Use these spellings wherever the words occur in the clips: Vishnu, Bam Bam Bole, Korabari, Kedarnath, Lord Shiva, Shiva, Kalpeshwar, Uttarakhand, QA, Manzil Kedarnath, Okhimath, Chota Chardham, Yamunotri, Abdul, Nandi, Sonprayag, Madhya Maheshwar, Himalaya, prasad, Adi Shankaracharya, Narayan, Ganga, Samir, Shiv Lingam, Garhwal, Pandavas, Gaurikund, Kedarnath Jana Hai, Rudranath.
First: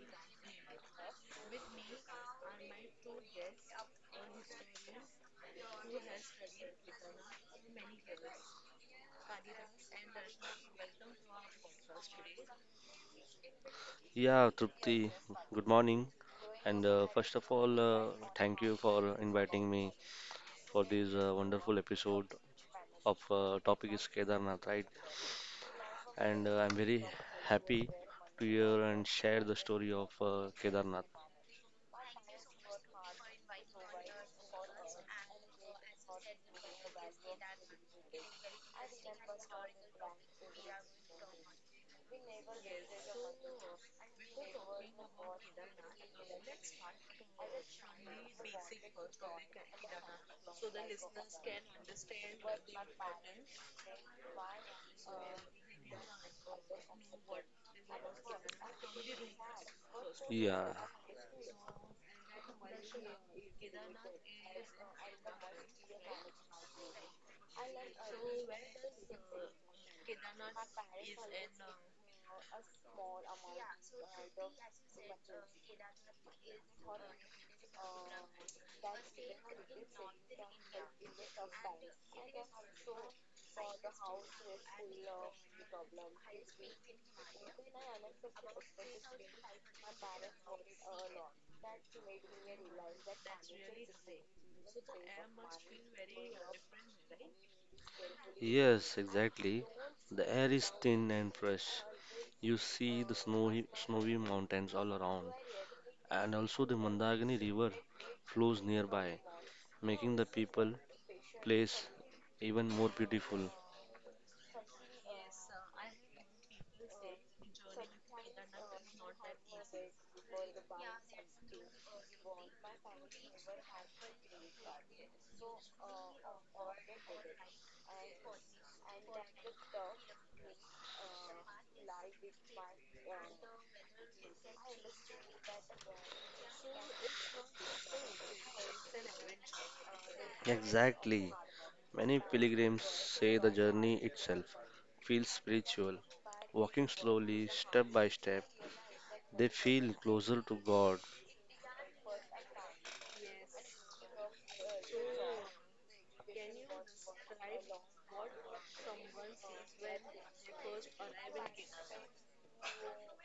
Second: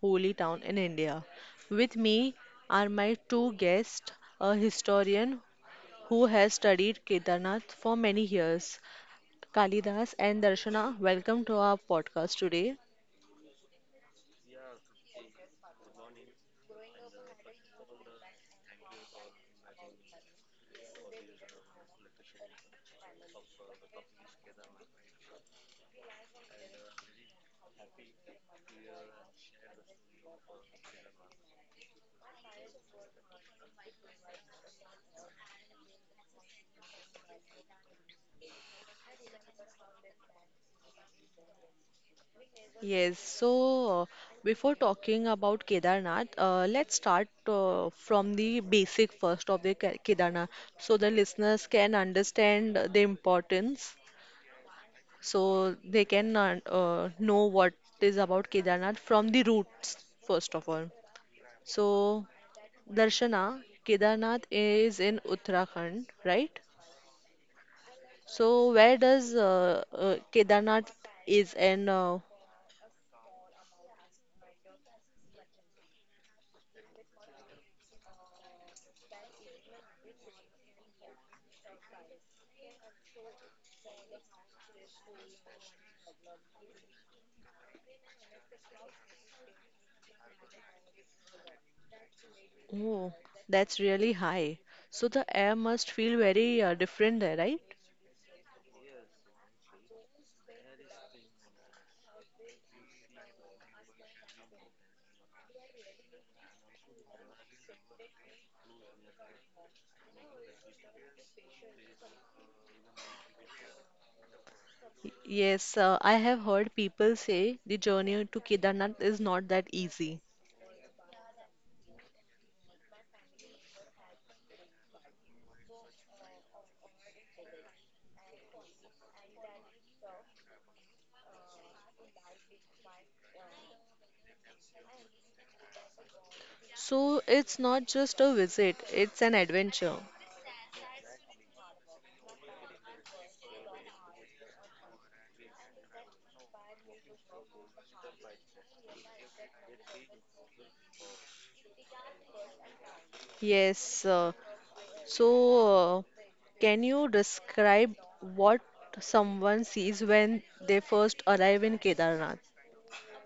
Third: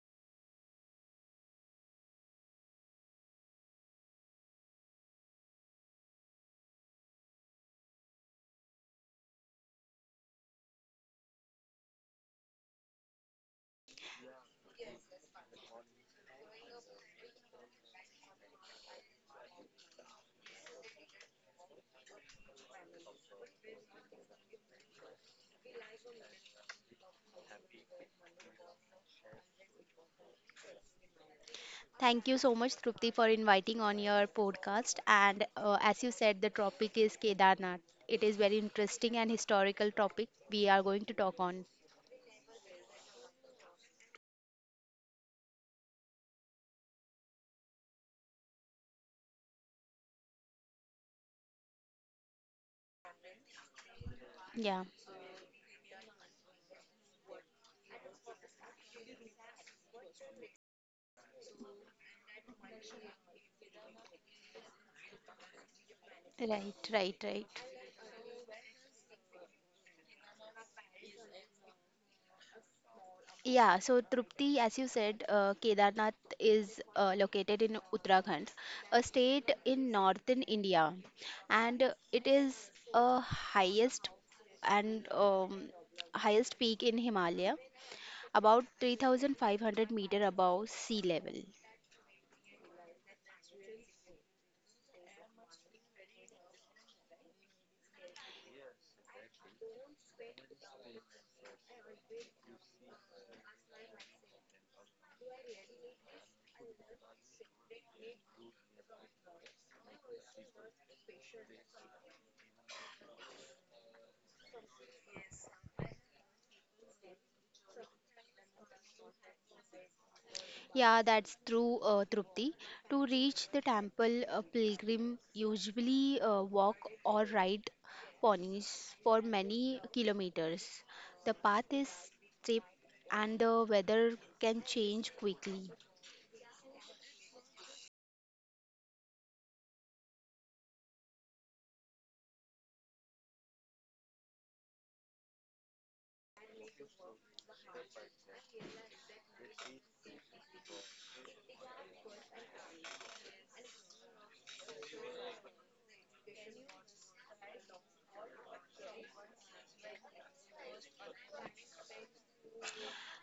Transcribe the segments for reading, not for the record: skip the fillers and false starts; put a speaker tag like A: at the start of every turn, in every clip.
A: holy town in India. With me are my two guests, a historian who has studied Kedarnath for many years, Kalidas and Darshana. Welcome to our podcast today.
B: Yeah, Trupti, good morning. And first of all, thank you for inviting me for this wonderful episode of topic is Kedarnath, right? And I'm very happy to hear and share the story of Kedarnath.
C: Thank you so much, Trupti, for inviting on your podcast. And as you said, the topic is Kedarnath. It is very interesting and historical topic we are going to talk on.
A: Yes, before talking about Kedarnath, let's start from the basic first of the Kedarnath so the listeners can understand the importance,
C: Yeah.
A: so they can know what is about Kedarnath from the roots, first of
B: Yeah,
A: all. So, Darshana, Kedarnath is in Uttarakhand, right?
C: Right, right, right.
A: So, where does Kedarnath is and
C: Yeah, so Trupti, as you said, Kedarnath is located in Uttarakhand, a state in northern India, and it is a highest and highest peak in Himalaya, about 3,500 meter above sea level.
A: Oh, that's really high. So the air must feel very different there, right?
B: yes, exactly. The air is thin and fresh. You see the snowy, snowy mountains all around, and also the Mandagini River flows nearby, making the people place even more beautiful.
A: Yes, I have heard people say the journey to Kedarnath is not that easy.
C: Yeah, that's true, Trupti. To reach the temple, a pilgrim usually walk or ride ponies for many kilometers. The path is steep and the weather can change quickly.
A: So it's not just a visit, it's an adventure.
B: Exactly. Many pilgrims say the journey itself feels spiritual. Walking slowly, step by step, they feel closer to God.
A: Yes, so uh, can you describe what someone sees when they first arrive in Kedarnath?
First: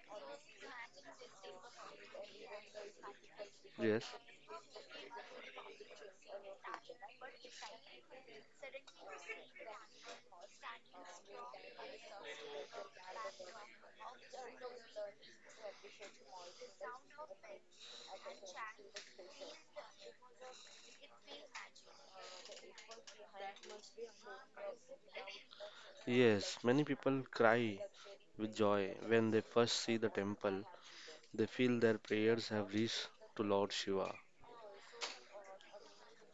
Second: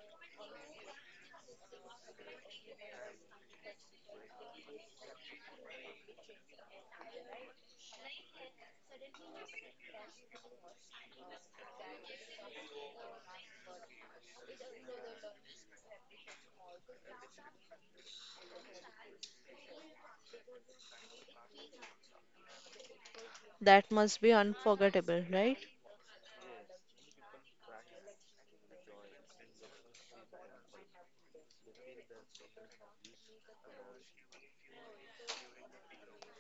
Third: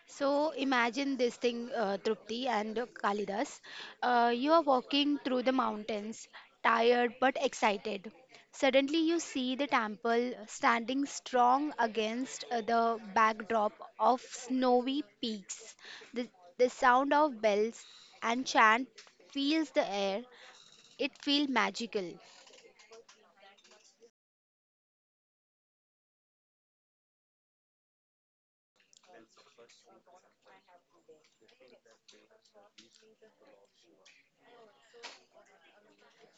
C: So imagine this thing, Trupti and Kalidas.
B: Yes,
C: You are walking through the mountains, tired but excited. Suddenly, you see the temple standing strong against the backdrop of snowy peaks. The, the sound of bells and chant fills the air. It feels magical.
A: That must be unforgettable, right?
B: yes, many people cry with joy when they first see the temple. They feel their prayers have reached to Lord Shiva.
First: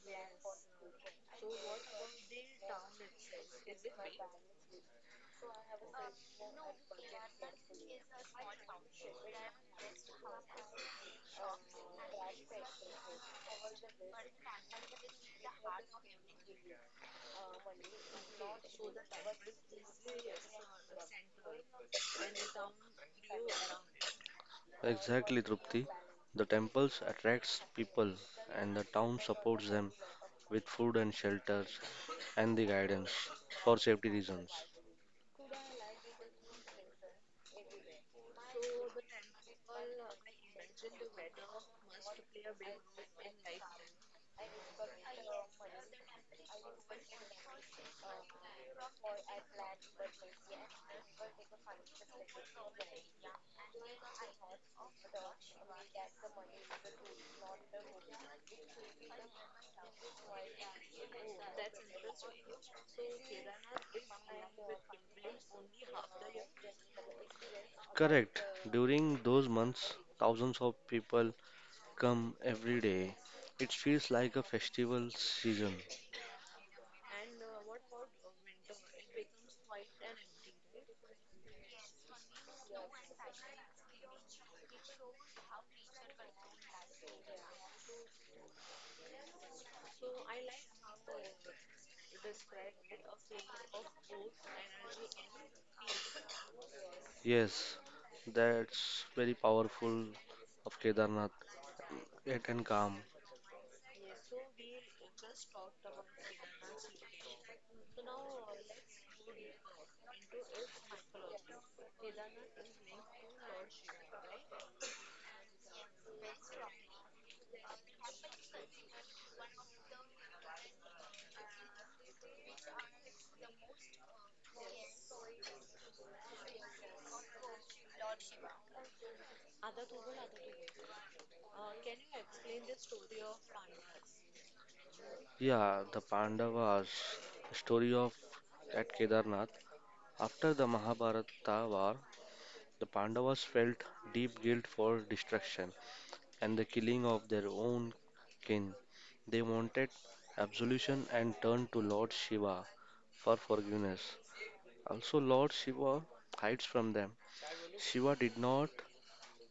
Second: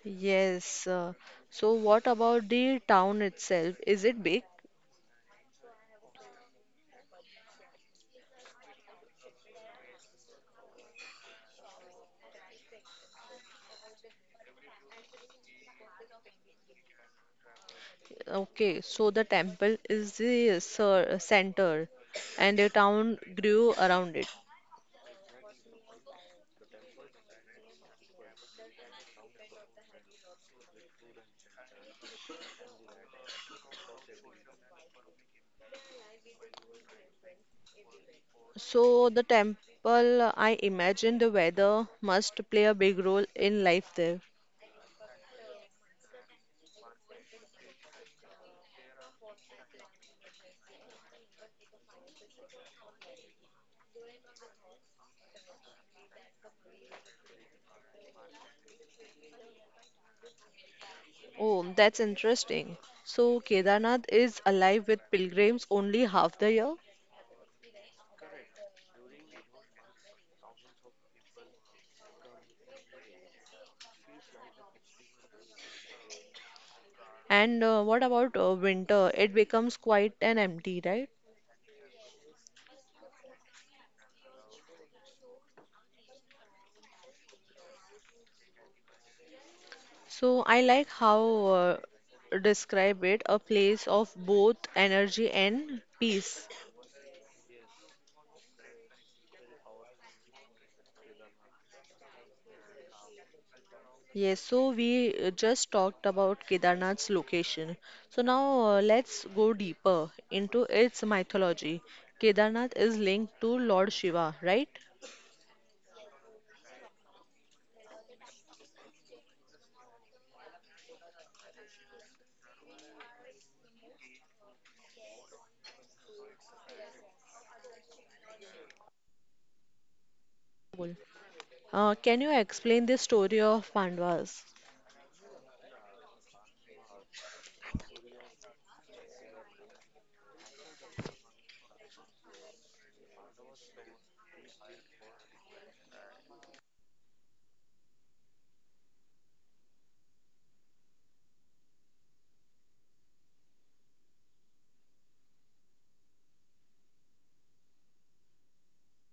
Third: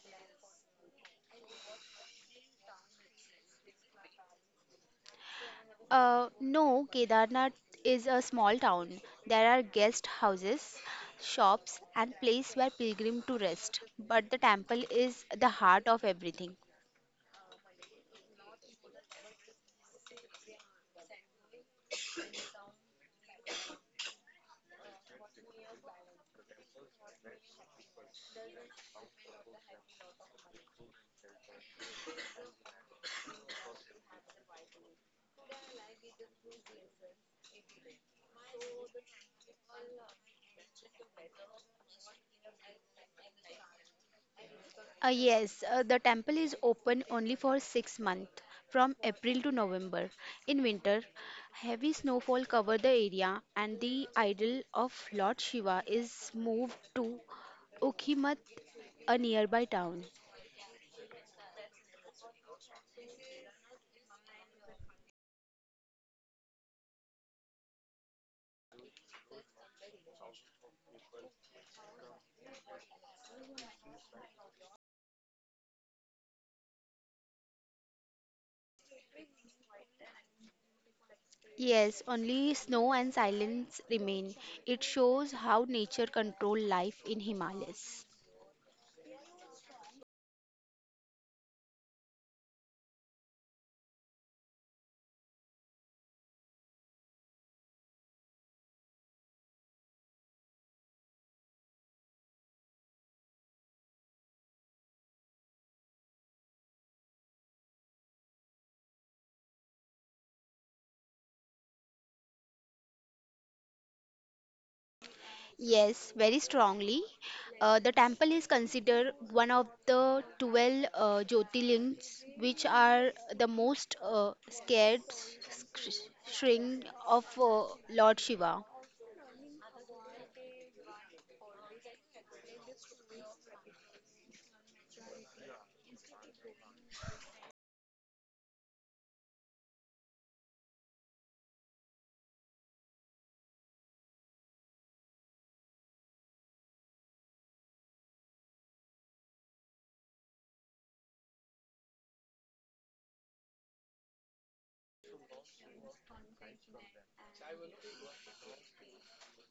A: Yes. So what about the town itself? Is it big?
C: No, Kedarnath is a small town. There are guest houses, shops, and place where pilgrims to rest. But the temple is the heart of everything.
A: Okay, so the temple is the center and the town grew around it.
B: Exactly, Trupti. The temples attracts people and the town supports them with food and shelter and the guidance for safety reasons.
A: So the temple, I imagine the weather must play a big role in life there.
C: Yes, the temple is open only for 6 months, from April to November. In winter, heavy snowfall cover the area, and the idol of Lord Shiva is moved to Okhimath, a nearby town.
A: Oh, that's interesting. So Kedarnath is alive with pilgrims only half the year.
B: Correct. During those months, thousands of people come every day. It feels like a festival season.
A: And what about winter? It becomes quite an empty, right?
C: Yes, only snow and silence remain. It shows how nature control life in Himalayas.
A: So I like how describe it a place of both energy and peace.
B: Yes, that's very powerful of Kedarnath. Yet and calm.
A: Yes, so we just talked about Kedarnath's location. So now let's go deeper into its mythology. Kedarnath is linked to Lord Shiva, right?
C: Yes, very strongly. The temple is considered one of the 12 Jyotirlings, which are the most scared shrine of Lord Shiva.
A: Bol. Can you explain the story of Pandavas?
B: Yeah, the Pandavas, the story of at Kedarnath. After the Mahabharata war, the Pandavas felt deep guilt for destruction and the killing of their own kin. They wanted absolution and turned to Lord Shiva for forgiveness. Also, Lord Shiva hides from them. Shiva did not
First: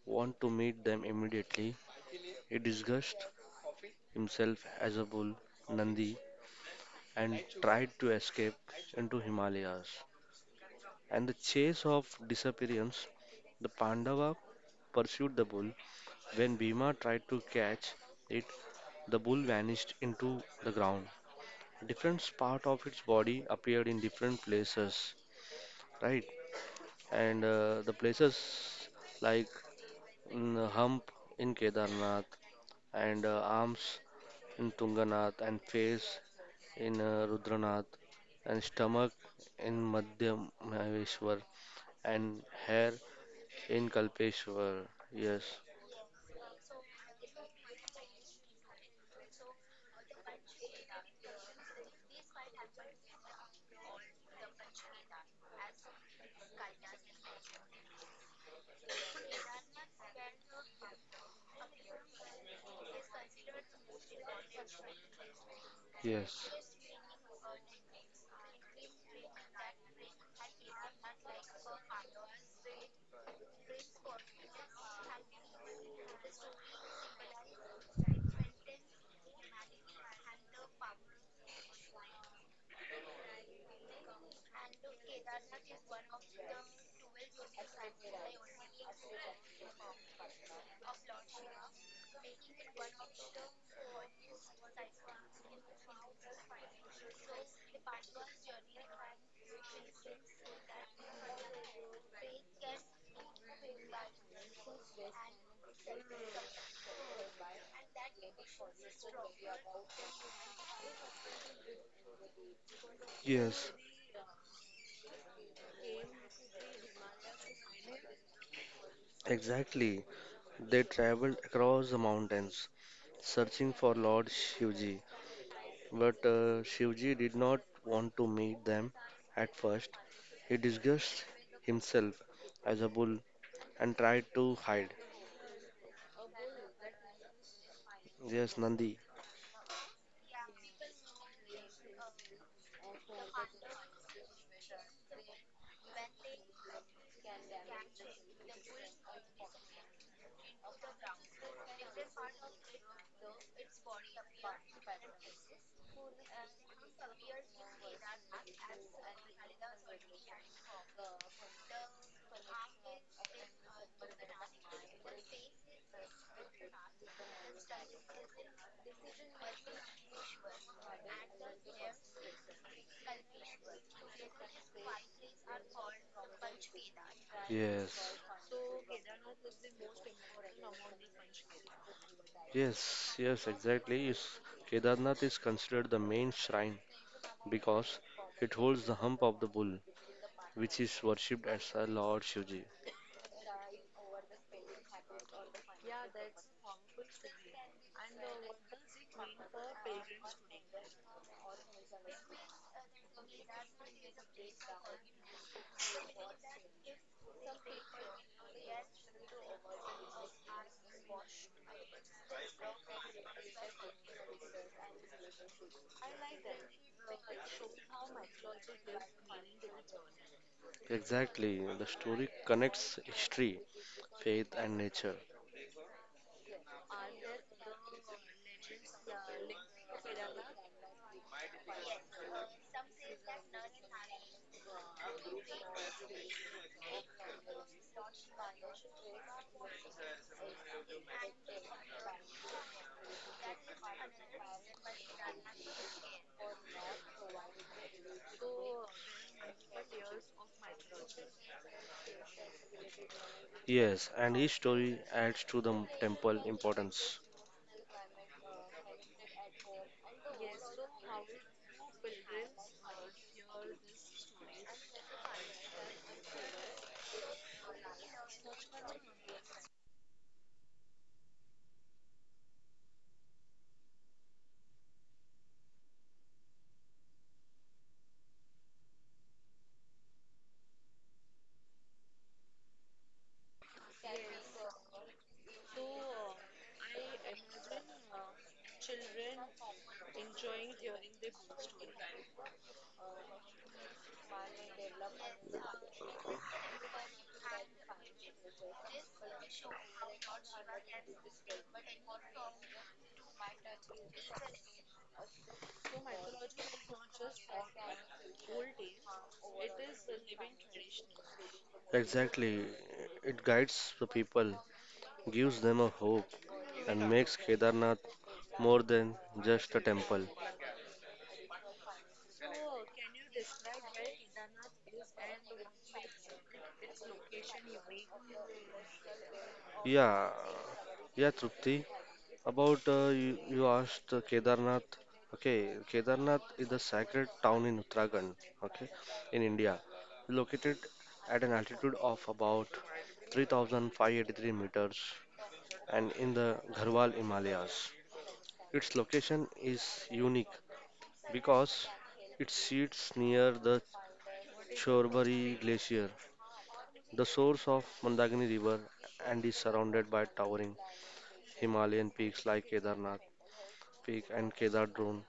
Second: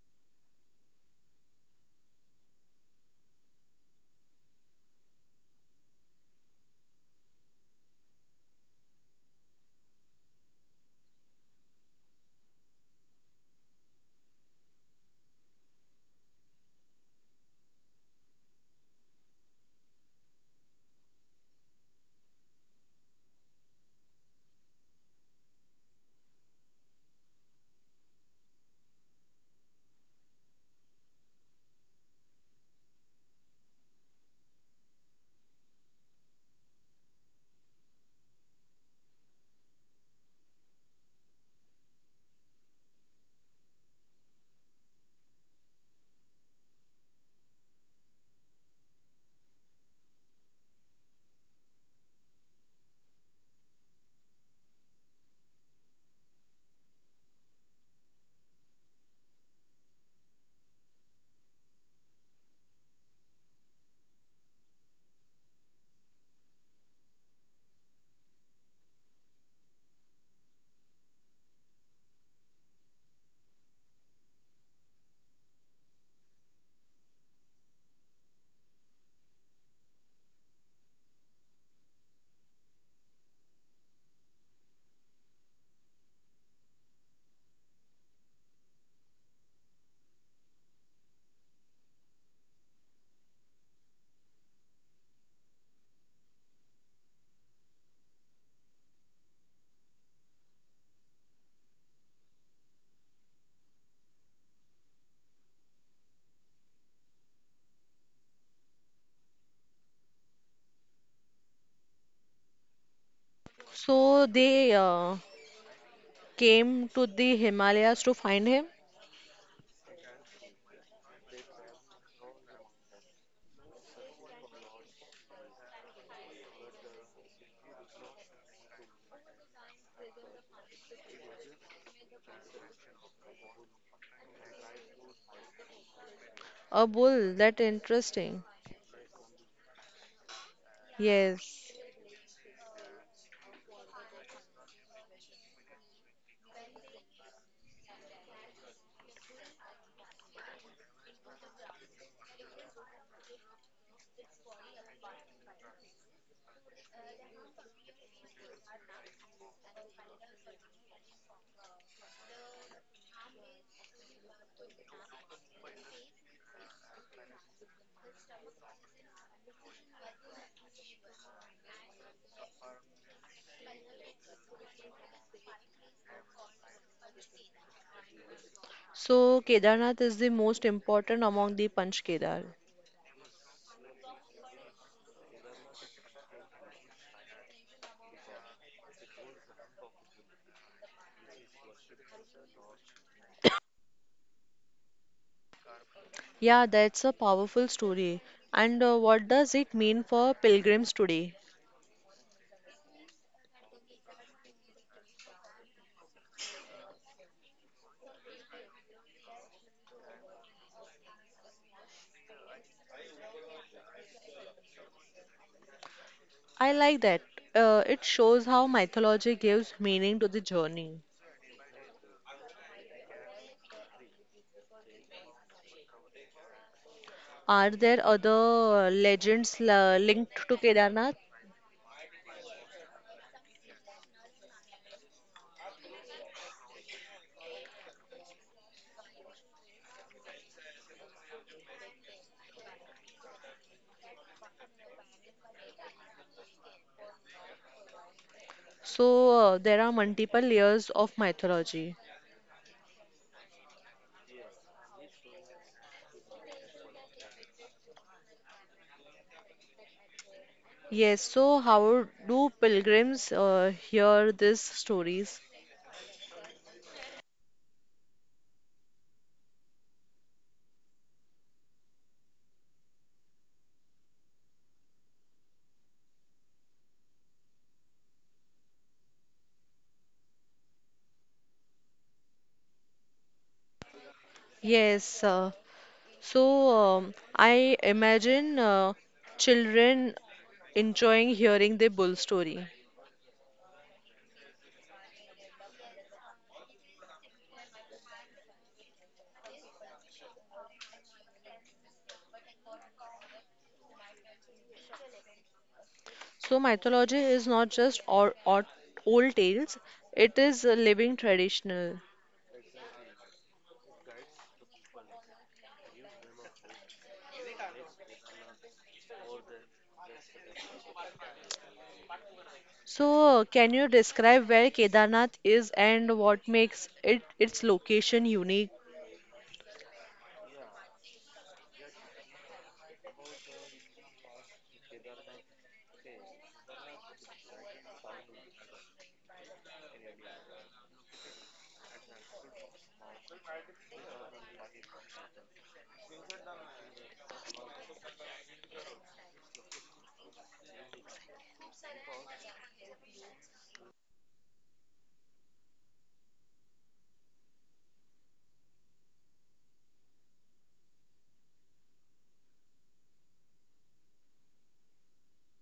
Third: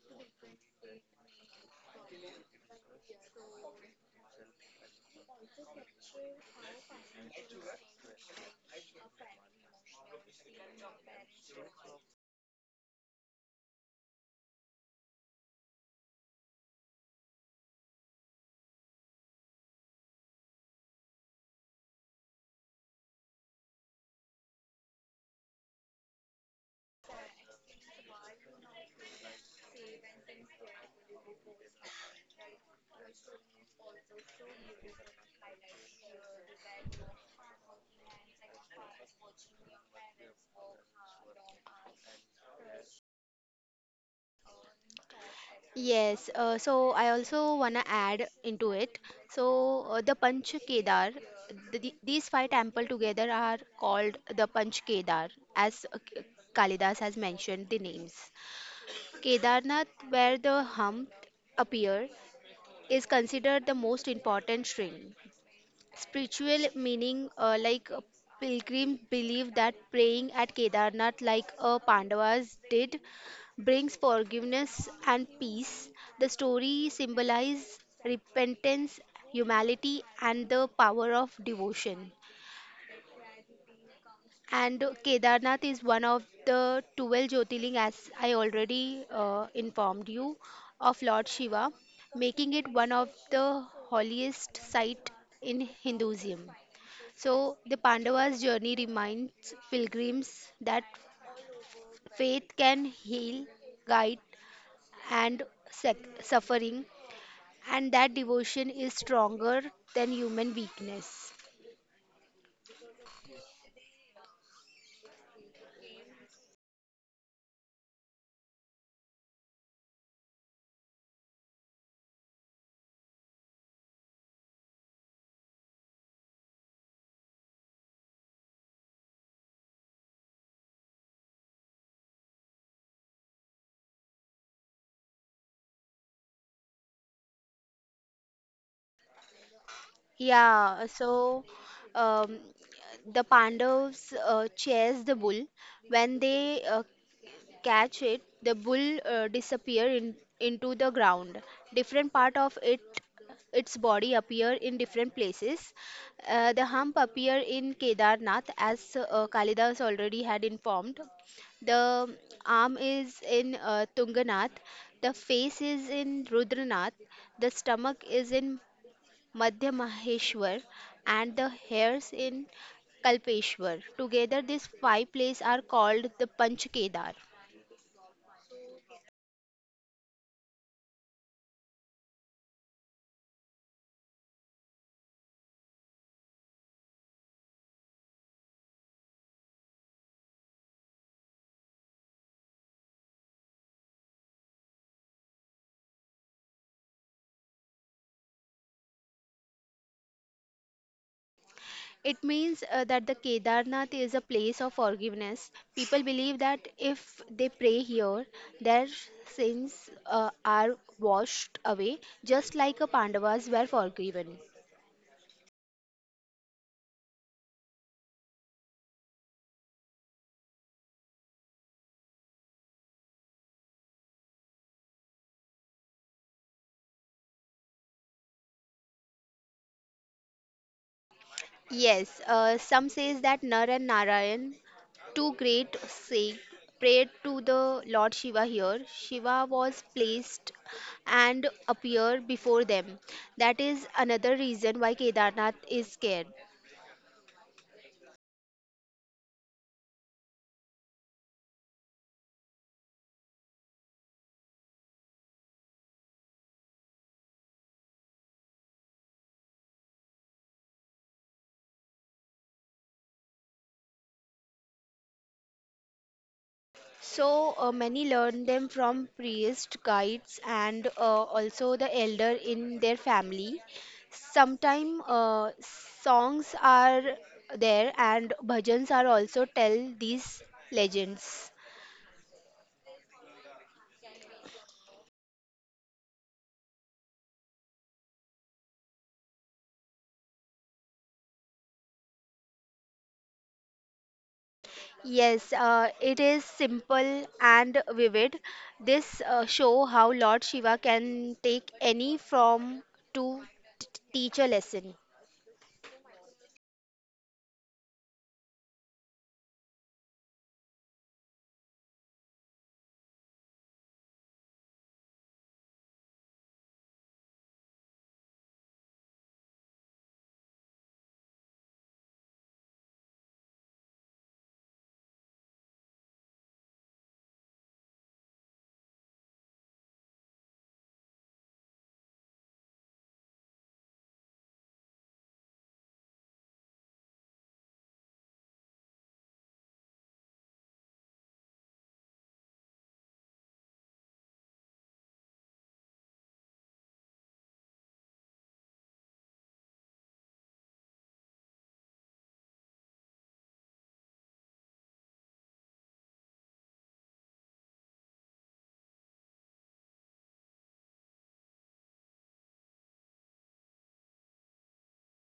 B: want to meet them immediately. He disguised himself as a bull, Nandi, and tried to escape into Himalayas. And the chase of disappearance, the Pandava pursued the bull. When Bhima tried to catch it, the bull vanished into the ground. Different part of its body appeared in different places, right? And the places like hump in Kedarnath, and arms in Tunganath, and face in Rudranath, and stomach in Madhya Maheshwar, and hair in Kalpeshwar. Yes,
C: Yes, so I also wanna add into it. So the Panch Kedar, these five temple together are called the Panch Kedar, as Kalidas has mentioned the names. Kedarnath, where the hump appear, is considered the most important shrine.
B: yes,
C: Spiritual meaning, pilgrims believe that praying at Kedarnath, like Pandavas did, brings forgiveness and peace. The story symbolizes repentance, humility, and the power of devotion. And Kedarnath is one of the 12 Jyotirling, as I already informed you, of Lord Shiva, making it one of the holiest site in Hinduism. So, the Pandavas' journey reminds pilgrims that faith can heal, guide, and sec- suffering, and that devotion is stronger than human weakness.
B: yes,
A: So they came to the Himalayas to find him?
B: exactly. They traveled across the mountains searching for Lord Shivji. But Shivji did not want to meet them at first. He disguised himself as a bull and tried to hide.
A: A bull, that interesting.
B: Yes, Nandi.
C: Yeah,
A: Yes.
C: so um, the Pandavas chased the bull when they catch it, the bull disappear in, into the ground. Different part of it, its body appear in different places. The hump appear in Kedarnath, as Kalidas already had informed. The arm is in Tunganath. The face is in Rudranath. The stomach is in Madhya Maheshwar, and the hairs in Kalpeshwar. Together, these five places are called the Panch Kedar.
B: Yes,
A: So Kedarnath is the most important among the Panch Kedar.
B: yes, yes, exactly. Yes. Kedarnath is considered the main shrine because it holds the hump of the bull, which is worshipped as a Lord Shivji.
A: Yeah, that's a powerful story. And what does it mean for pilgrims today?
C: It means that the Kedarnath is a place of forgiveness. People believe that if they pray here, their sins are washed away, just like a Pandavas were forgiven.
A: I like that. It shows how mythology gives meaning to the journey.
B: Exactly. The story connects history, faith, and nature.
A: Are there other legends linked to Kedarnath?
C: Yes, some says that Nar and Narayan, two great saints, prayed to the Lord Shiva here. Shiva was placed and appeared before them. That is another reason why Kedarnath is scared.
A: So there are multiple layers of mythology.
B: Yes, and each story adds to the temple importance.
A: Yes, so how do pilgrims hear these stories?
C: So many learn them from priests, guides, and also the elder in their family. Sometimes songs are there and bhajans are also tell these legends.
A: Yes, uh, I imagine children enjoying hearing the bull story.
C: Yes, it is simple and vivid. This show how Lord Shiva can take any form to teach a lesson.
A: So mythology is not just or old tales; it is a living traditional.
B: Exactly. It guides the people, gives them a hope, and makes Kedarnath more than just a temple.
A: So can you describe where Kedarnath is and what makes it its location unique?
B: Yeah, yeah, Trupti. About you asked Kedarnath. Okay, Kedarnath is the sacred town in Uttarakhand, okay, in India, located at an altitude of about 3,583 meters and in the Garhwal Himalayas. Its location is unique because it sits near the Chorbari Glacier, the source of Mandagini River, and is surrounded by towering Himalayan peaks like Kedarnath Peak and Kedar Drone,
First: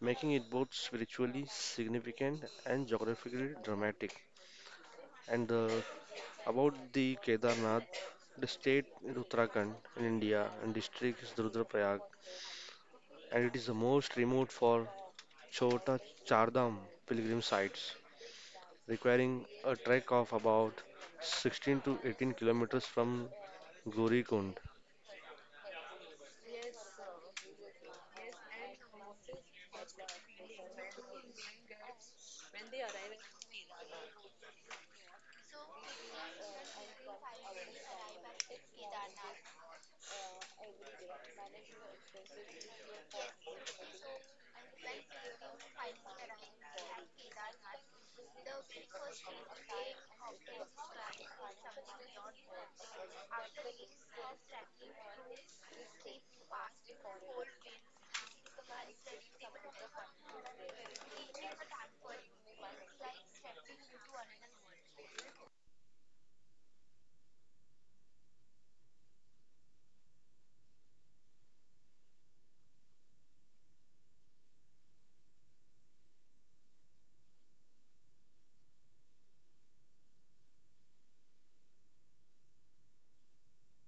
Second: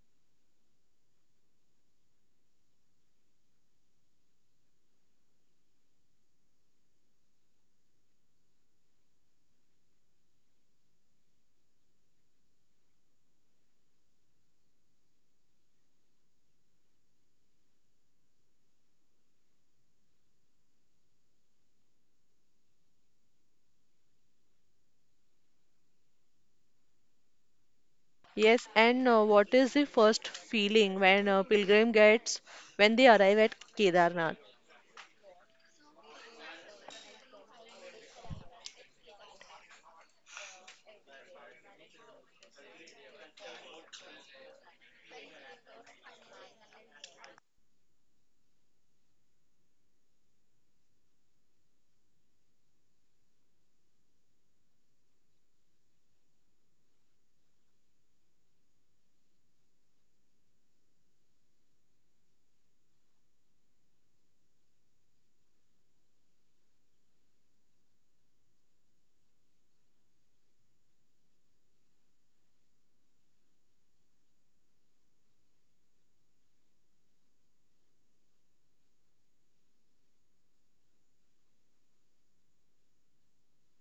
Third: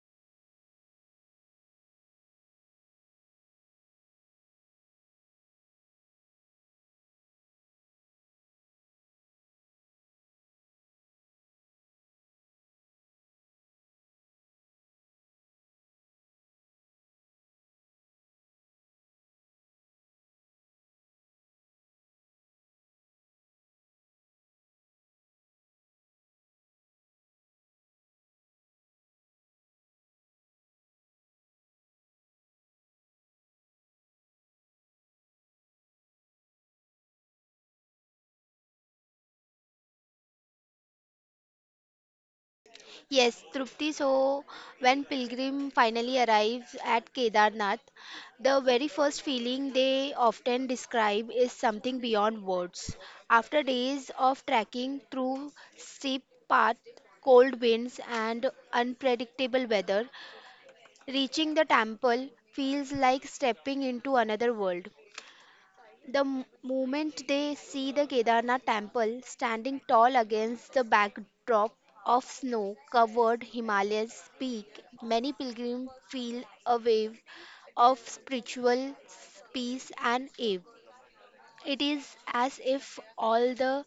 B: making it both spiritually significant and geographically dramatic. And about the Kedarnath, the state in Uttarakhand in India and district is Rudraprayag, and it is the most remote for Chota Chardham pilgrim sites, requiring a trek of about 16 to 18 kilometers from Gaurikund.
A: Yes, and what is the first feeling when a pilgrim gets when they arrive at Kedarnath?
C: Yes, Trupti. So, when pilgrim finally arrives at Kedarnath, the very first feeling they often describe is something beyond words. After days of trekking through steep paths, cold winds, and unpredictable weather, reaching the temple feels like stepping into another world. The moment they see the Kedarnath temple standing tall against the backdrop of snow covered Himalayas peak, many pilgrims feel a wave of spiritual peace and awe. It is as if all the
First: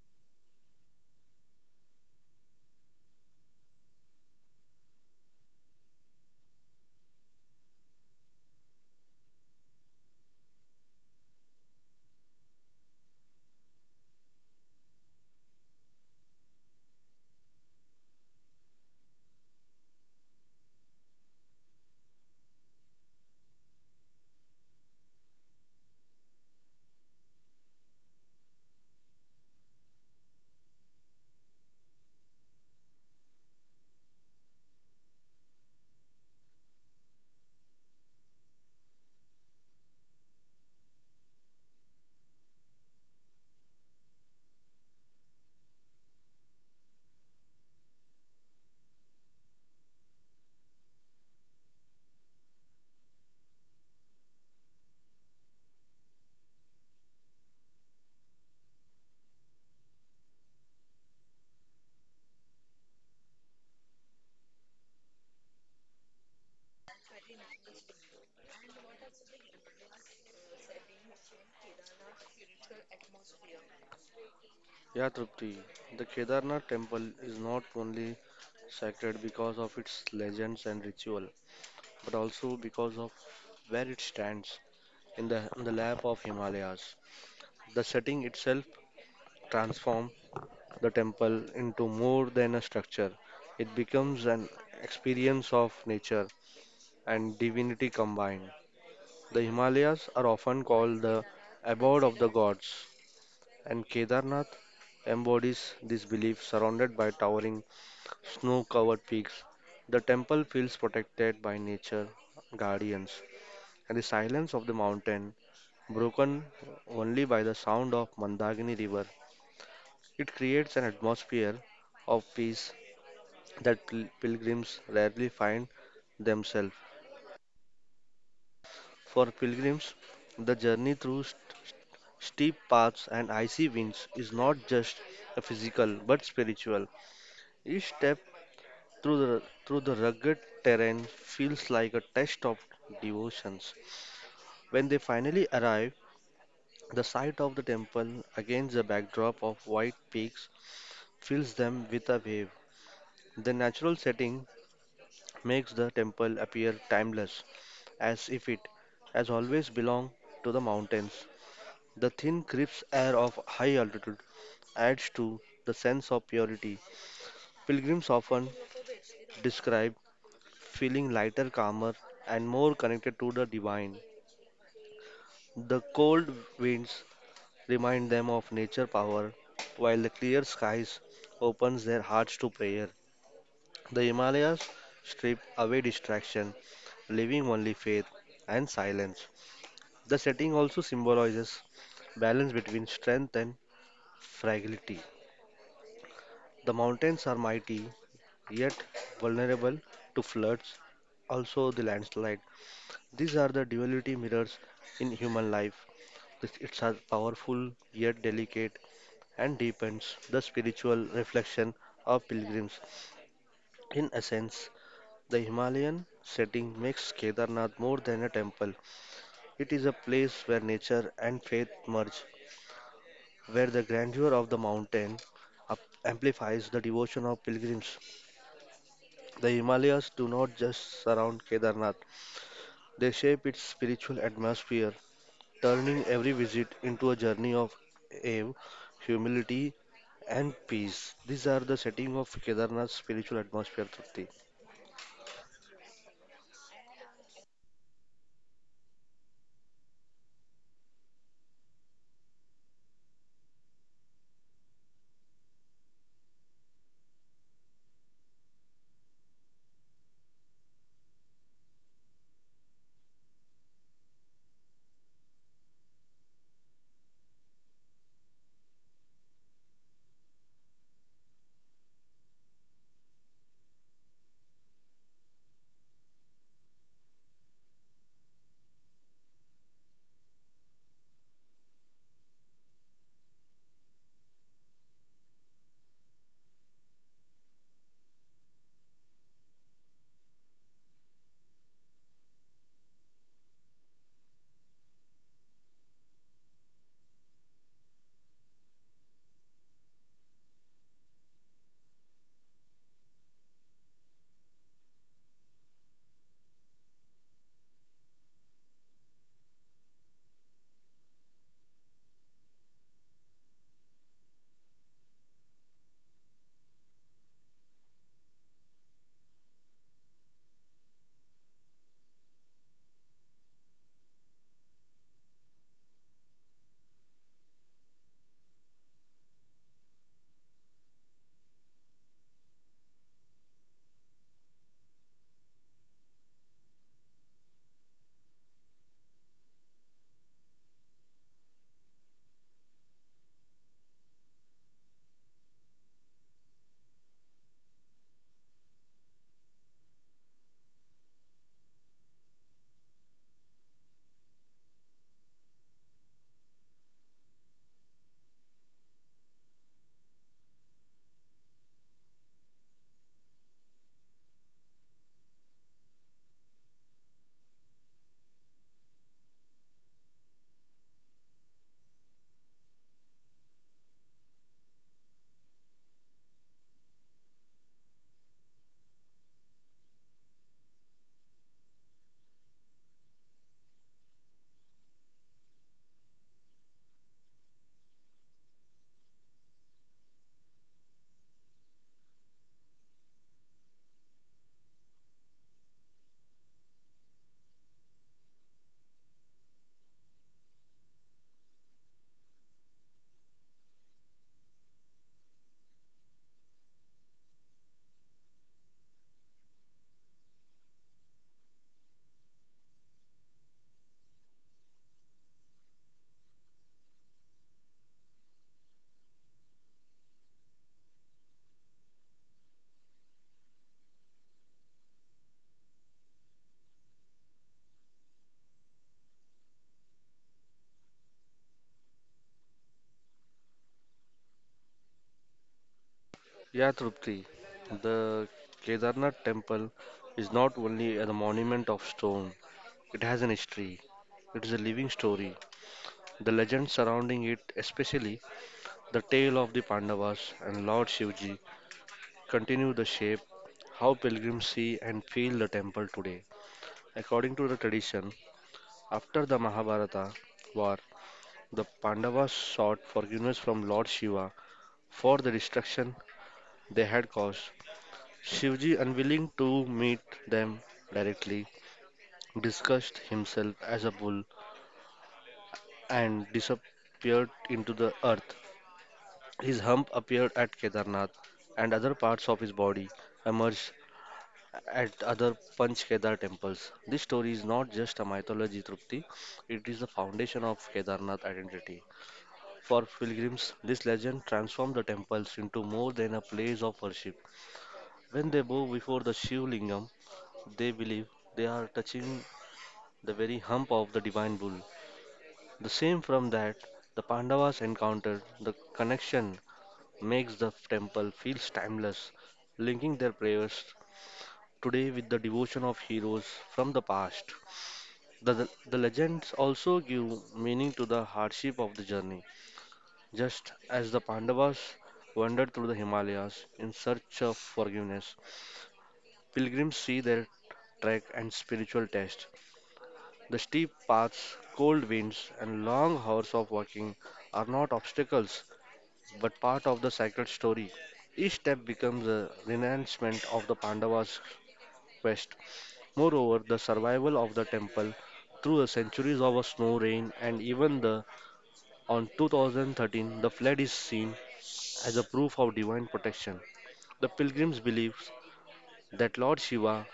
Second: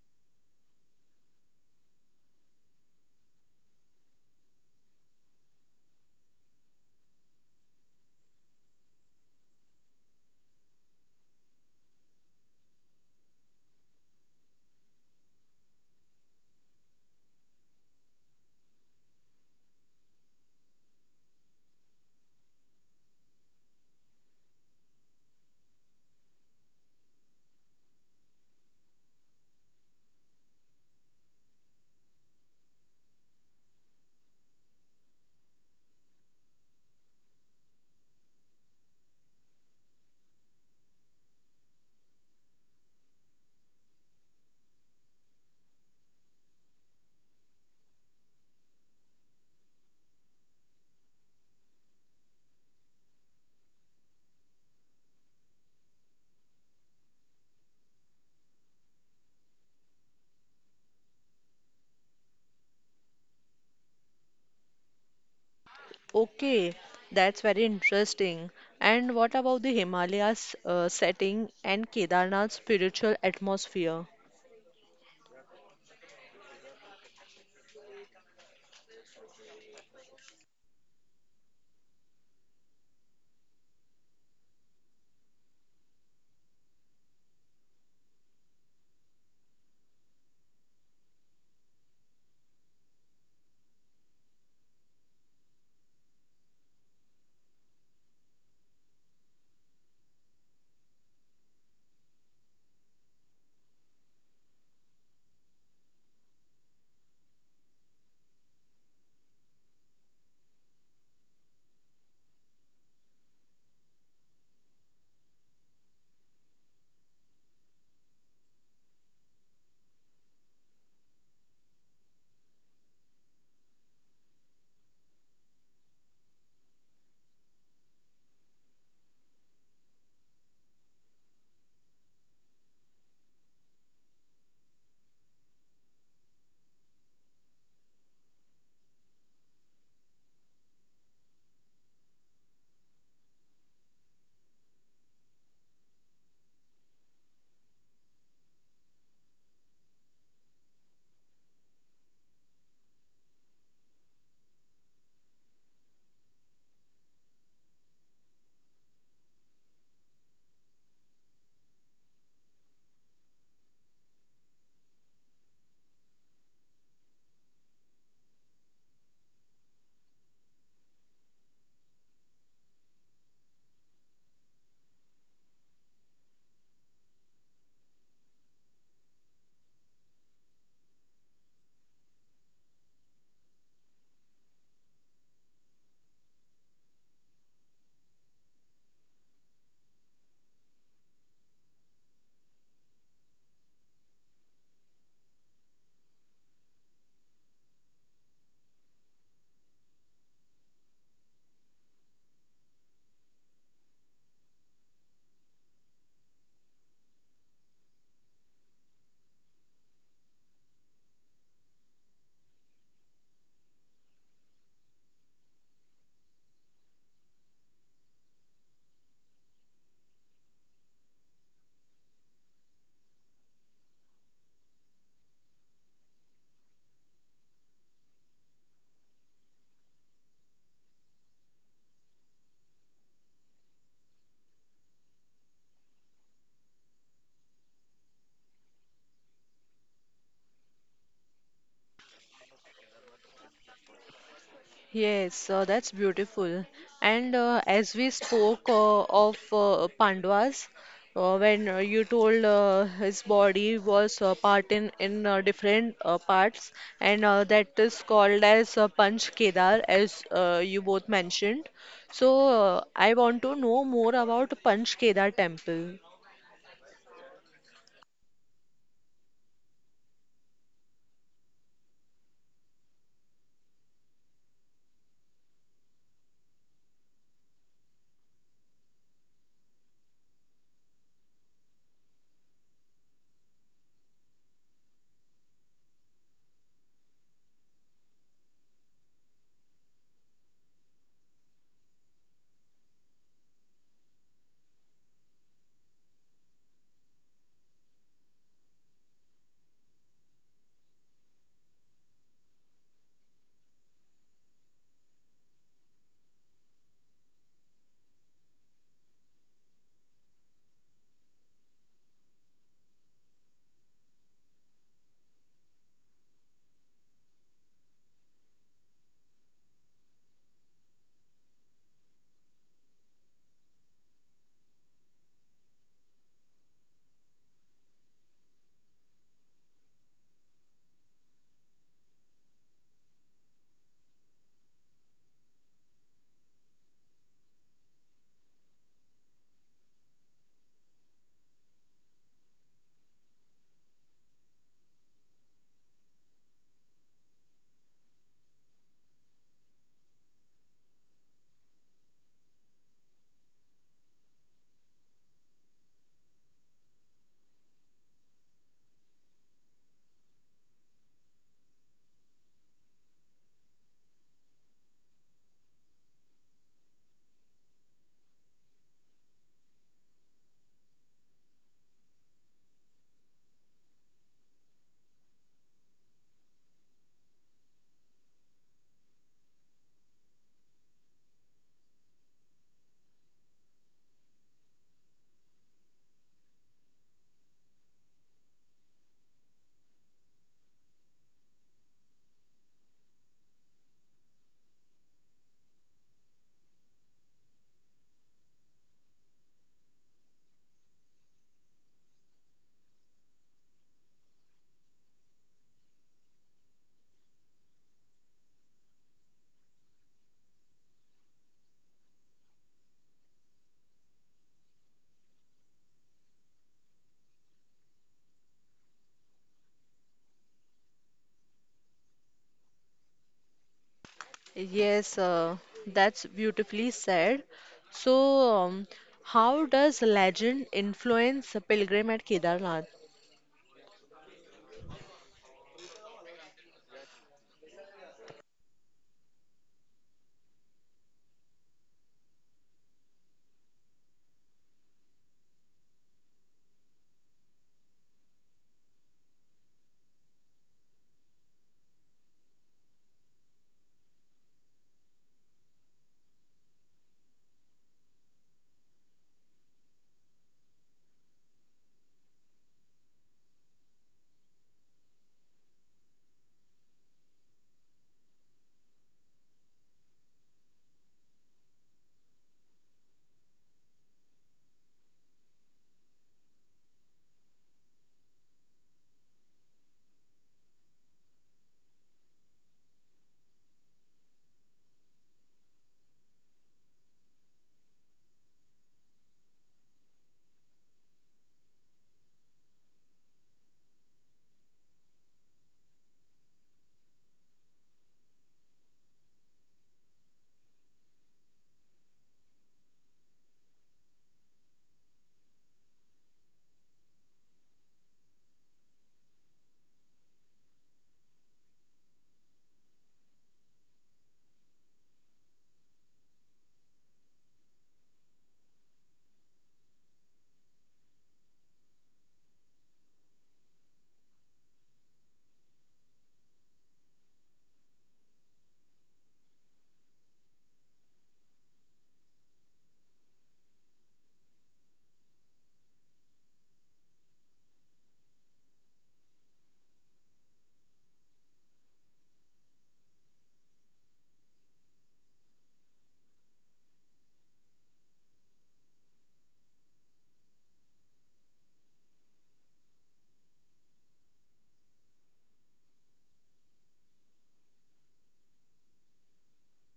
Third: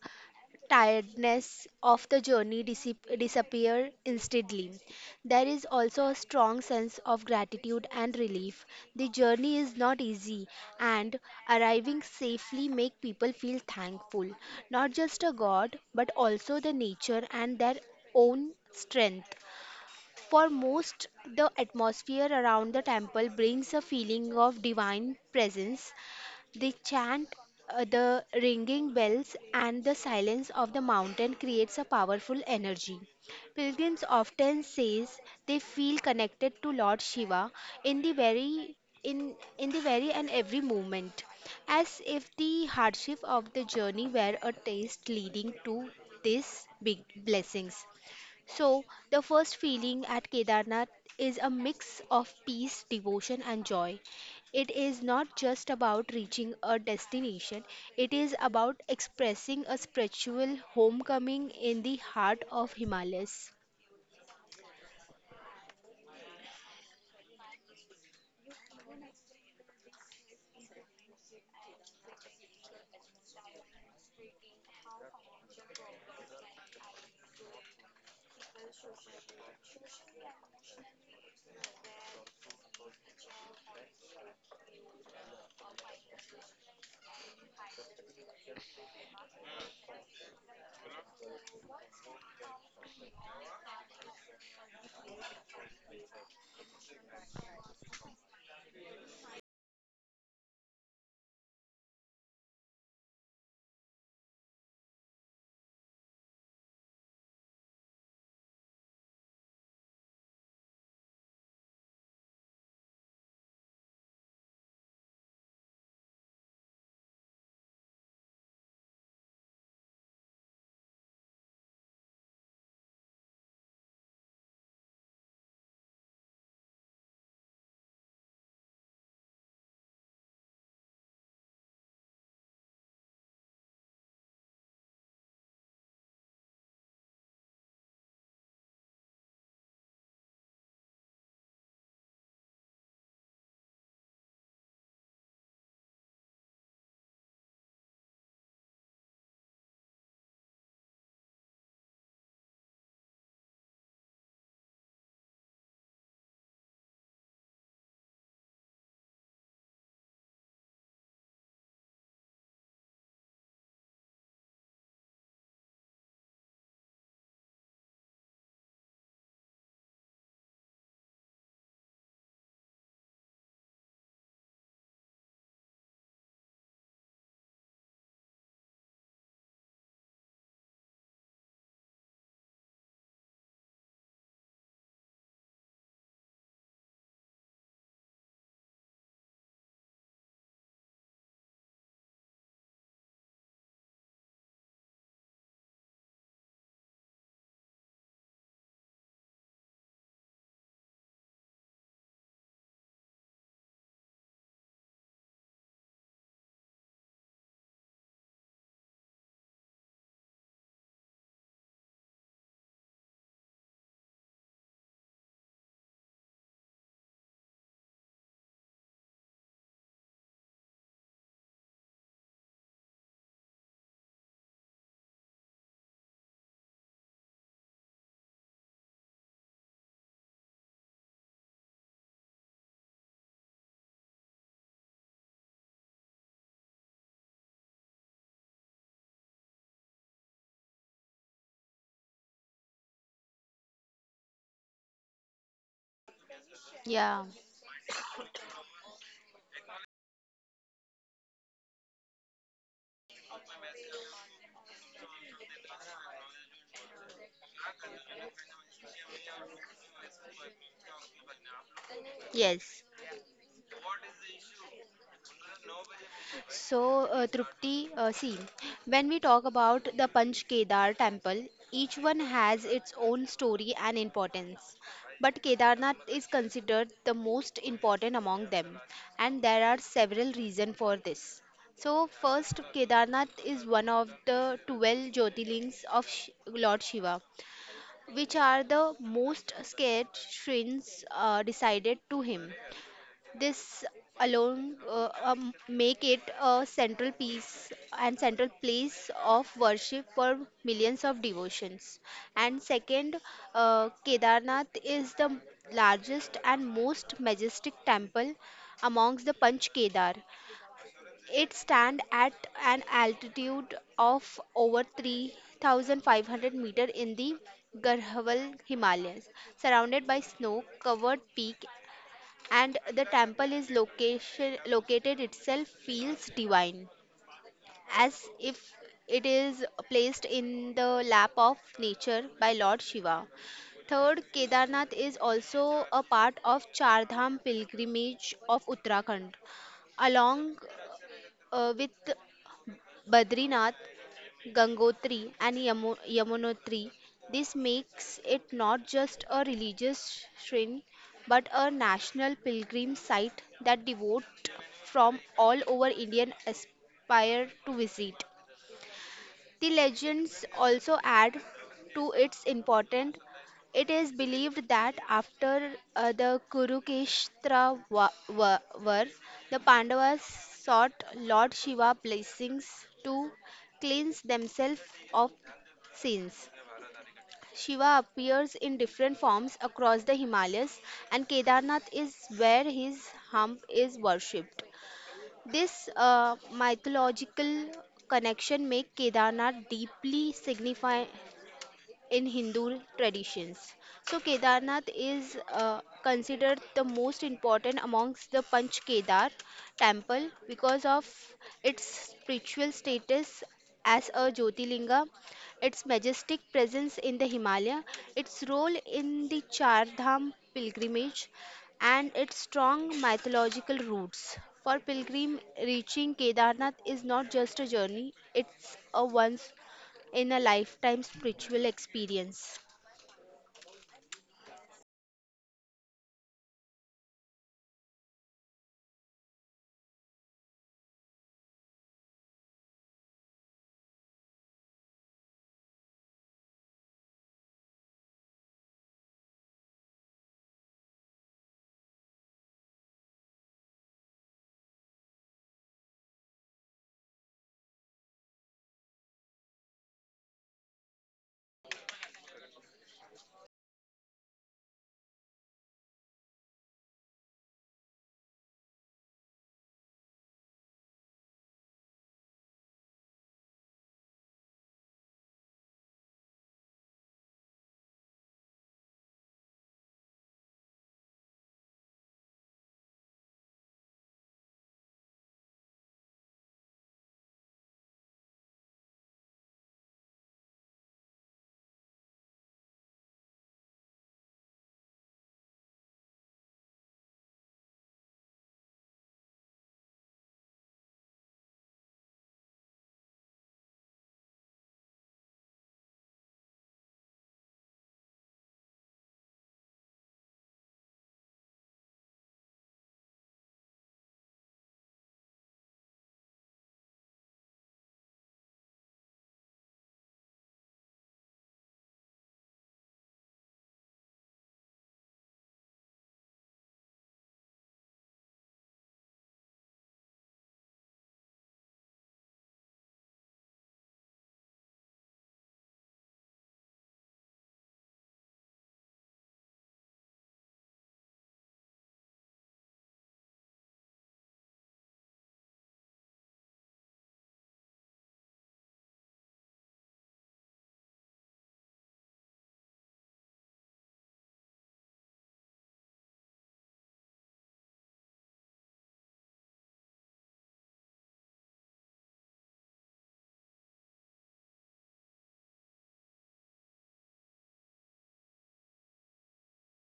C: tiredness of the journey disappear instantly. There is also a strong sense of gratitude and relief. The journey is not easy and arriving safely make people feel thankful, not just a god but also the nature and their own strength. For most, the atmosphere around the temple brings a feeling of divine presence the chant, the ringing bells, and the silence of the mountain creates a powerful energy. Pilgrims often says they feel connected to Lord Shiva in the very in the very and every moment, as if the hardship of the journey were a taste leading to these big blessings. So, the first feeling at Kedarnath is a mix of peace, devotion, and joy. It is not just about reaching a destination, it is about expressing a spiritual homecoming in the heart of Himalayas.
A: Okay, that's very interesting. And what about the Himalayas setting and Kedarnath's spiritual atmosphere?
B: Yeah, Trupti, the Kedarnath temple is not only sacred because of its legends and ritual, but also because of where it stands in the on the lap of Himalayas. The setting itself transforms the temple into more than a structure. It becomes an experience of nature and divinity combined. The Himalayas are often called the abode of the gods and Kedarnath embodies this belief. Surrounded by towering snow covered peaks, the temple feels protected by nature guardians, and the silence of the mountain, broken only by the sound of Mandagini river, it creates an atmosphere of peace that pilgrims rarely find themselves. For pilgrims, the journey through steep paths and icy winds is not just a physical but spiritual. Each step through the rugged terrain feels like a test of devotions. When they finally arrive, the sight of the temple against the backdrop of white peaks fills them with a wave. The natural setting makes the temple appear timeless, as if it has always belonged to the mountains. The thin crisp air of high altitude adds to the sense of purity. Pilgrims often describe feeling lighter, calmer, and more connected to the divine. The cold winds remind them of nature power, while the clear skies opens their hearts to prayer. The Himalayas strip away distraction, leaving only faith and silence. The setting also symbolizes balance between strength and fragility. The mountains are mighty yet vulnerable to floods, also the landslide. These are the duality mirrors in human life. It's a powerful yet delicate and deepens the spiritual reflection of pilgrims. In essence, the Himalayan setting makes Kedarnath more than a temple. It is a place where nature and faith merge, where the grandeur of the mountain up- amplifies the devotion of pilgrims. The Himalayas do not just surround Kedarnath, they shape its spiritual atmosphere turning every visit into a journey of awe, humility, and peace. These are the setting of Kedarnath's spiritual atmosphere, Trupti.
A: Yes, that's beautiful.
C: Yeah,
A: And as we spoke of Pandavas, when you told his body was part in different parts, and that is called as Panch Kedar, as you both mentioned. So
C: yes.
A: I want to know more about Panch Kedar temple.
C: So, Trupti, see, when we talk about the Panch Kedar temple, each one has its own story and importance. But Kedarnath is considered the most important among them, and there are several reasons for this. So, first, Kedarnath is one of the 12 Jyotirlings of Lord Shiva, which are the most sacred shrines decided to him. This alone make it a central piece and central place of worship for millions of devotions. And second, Kedarnath is the largest and most majestic temple amongst the Panch Kedar. It stands at an altitude of over 3,500 meter in the Garhwal Himalayas, surrounded by snow-covered peak and the temple is location located itself feels divine as if it is placed in the lap of nature by Lord Shiva. Third, Kedarnath is also a part of Chardham pilgrimage of Uttarakhand, along with Badrinath Gangotri and Yamunotri. This makes it not just a religious shrine but a national pilgrim site that devote from all over Indian aspire to visit. The legends also add to its importance. It is believed that after the Kurukshetra war, the Pandavas sought Lord Shiva blessings to cleanse themselves of sins. Shiva appears in different forms across the Himalayas, and Kedarnath is where his hump is worshipped. This mythological connection make Kedarnath deeply signifi in Hindu traditions. So Kedarnath is considered the most important amongst the Panch Kedar temple because of its spiritual status as a Jyotirlinga, its majestic presence in the Himalaya, its role in the Char Dham pilgrimage, and its strong mythological roots. For pilgrim, reaching Kedarnath is not just a journey, it's a once in a lifetime spiritual experience.
A: Yes, that's beautifully said. So, um, how does legend influence a pilgrim at Kedarnath?
B: Yeah, Trupti, the Kedarnath temple is not only a monument of stone, it has an history. It is a living story. The legends surrounding it, especially the tale of the Pandavas and Lord Shivji, continue the shape how pilgrims see and feel the temple today. According to the tradition, after the Mahabharata war, the Pandavas sought forgiveness from Lord Shiva for the destruction they had caused. Shivji, unwilling to meet them directly, disguised himself as a bull and disappeared into the earth. His hump appeared at Kedarnath, and other parts of his body emerged at other Panch Kedar temples. This story is not just a mythology, Trupti, it is the foundation of Kedarnath identity. For pilgrims, this legend transformed the temples into more than a place of worship. When they bow before the Shiv Lingam, they believe they are touching the very hump of the divine bull. The same from that the Pandavas encountered, the connection makes the temple feels timeless, linking their prayers today with the devotion of heroes from the past. The legends also give meaning to the hardship of the journey. Just as the Pandavas wandered through the Himalayas in search of forgiveness, pilgrims see their trek and spiritual test. The steep paths, cold winds, and long hours of walking are not obstacles but part of the sacred story. Each step becomes a renouncement of the Pandavas' quest. Moreover, the survival of the temple through the centuries of a snow rain and even the on 2013 the flood is seen as a proof of divine protection. The pilgrims believe that Lord Shiva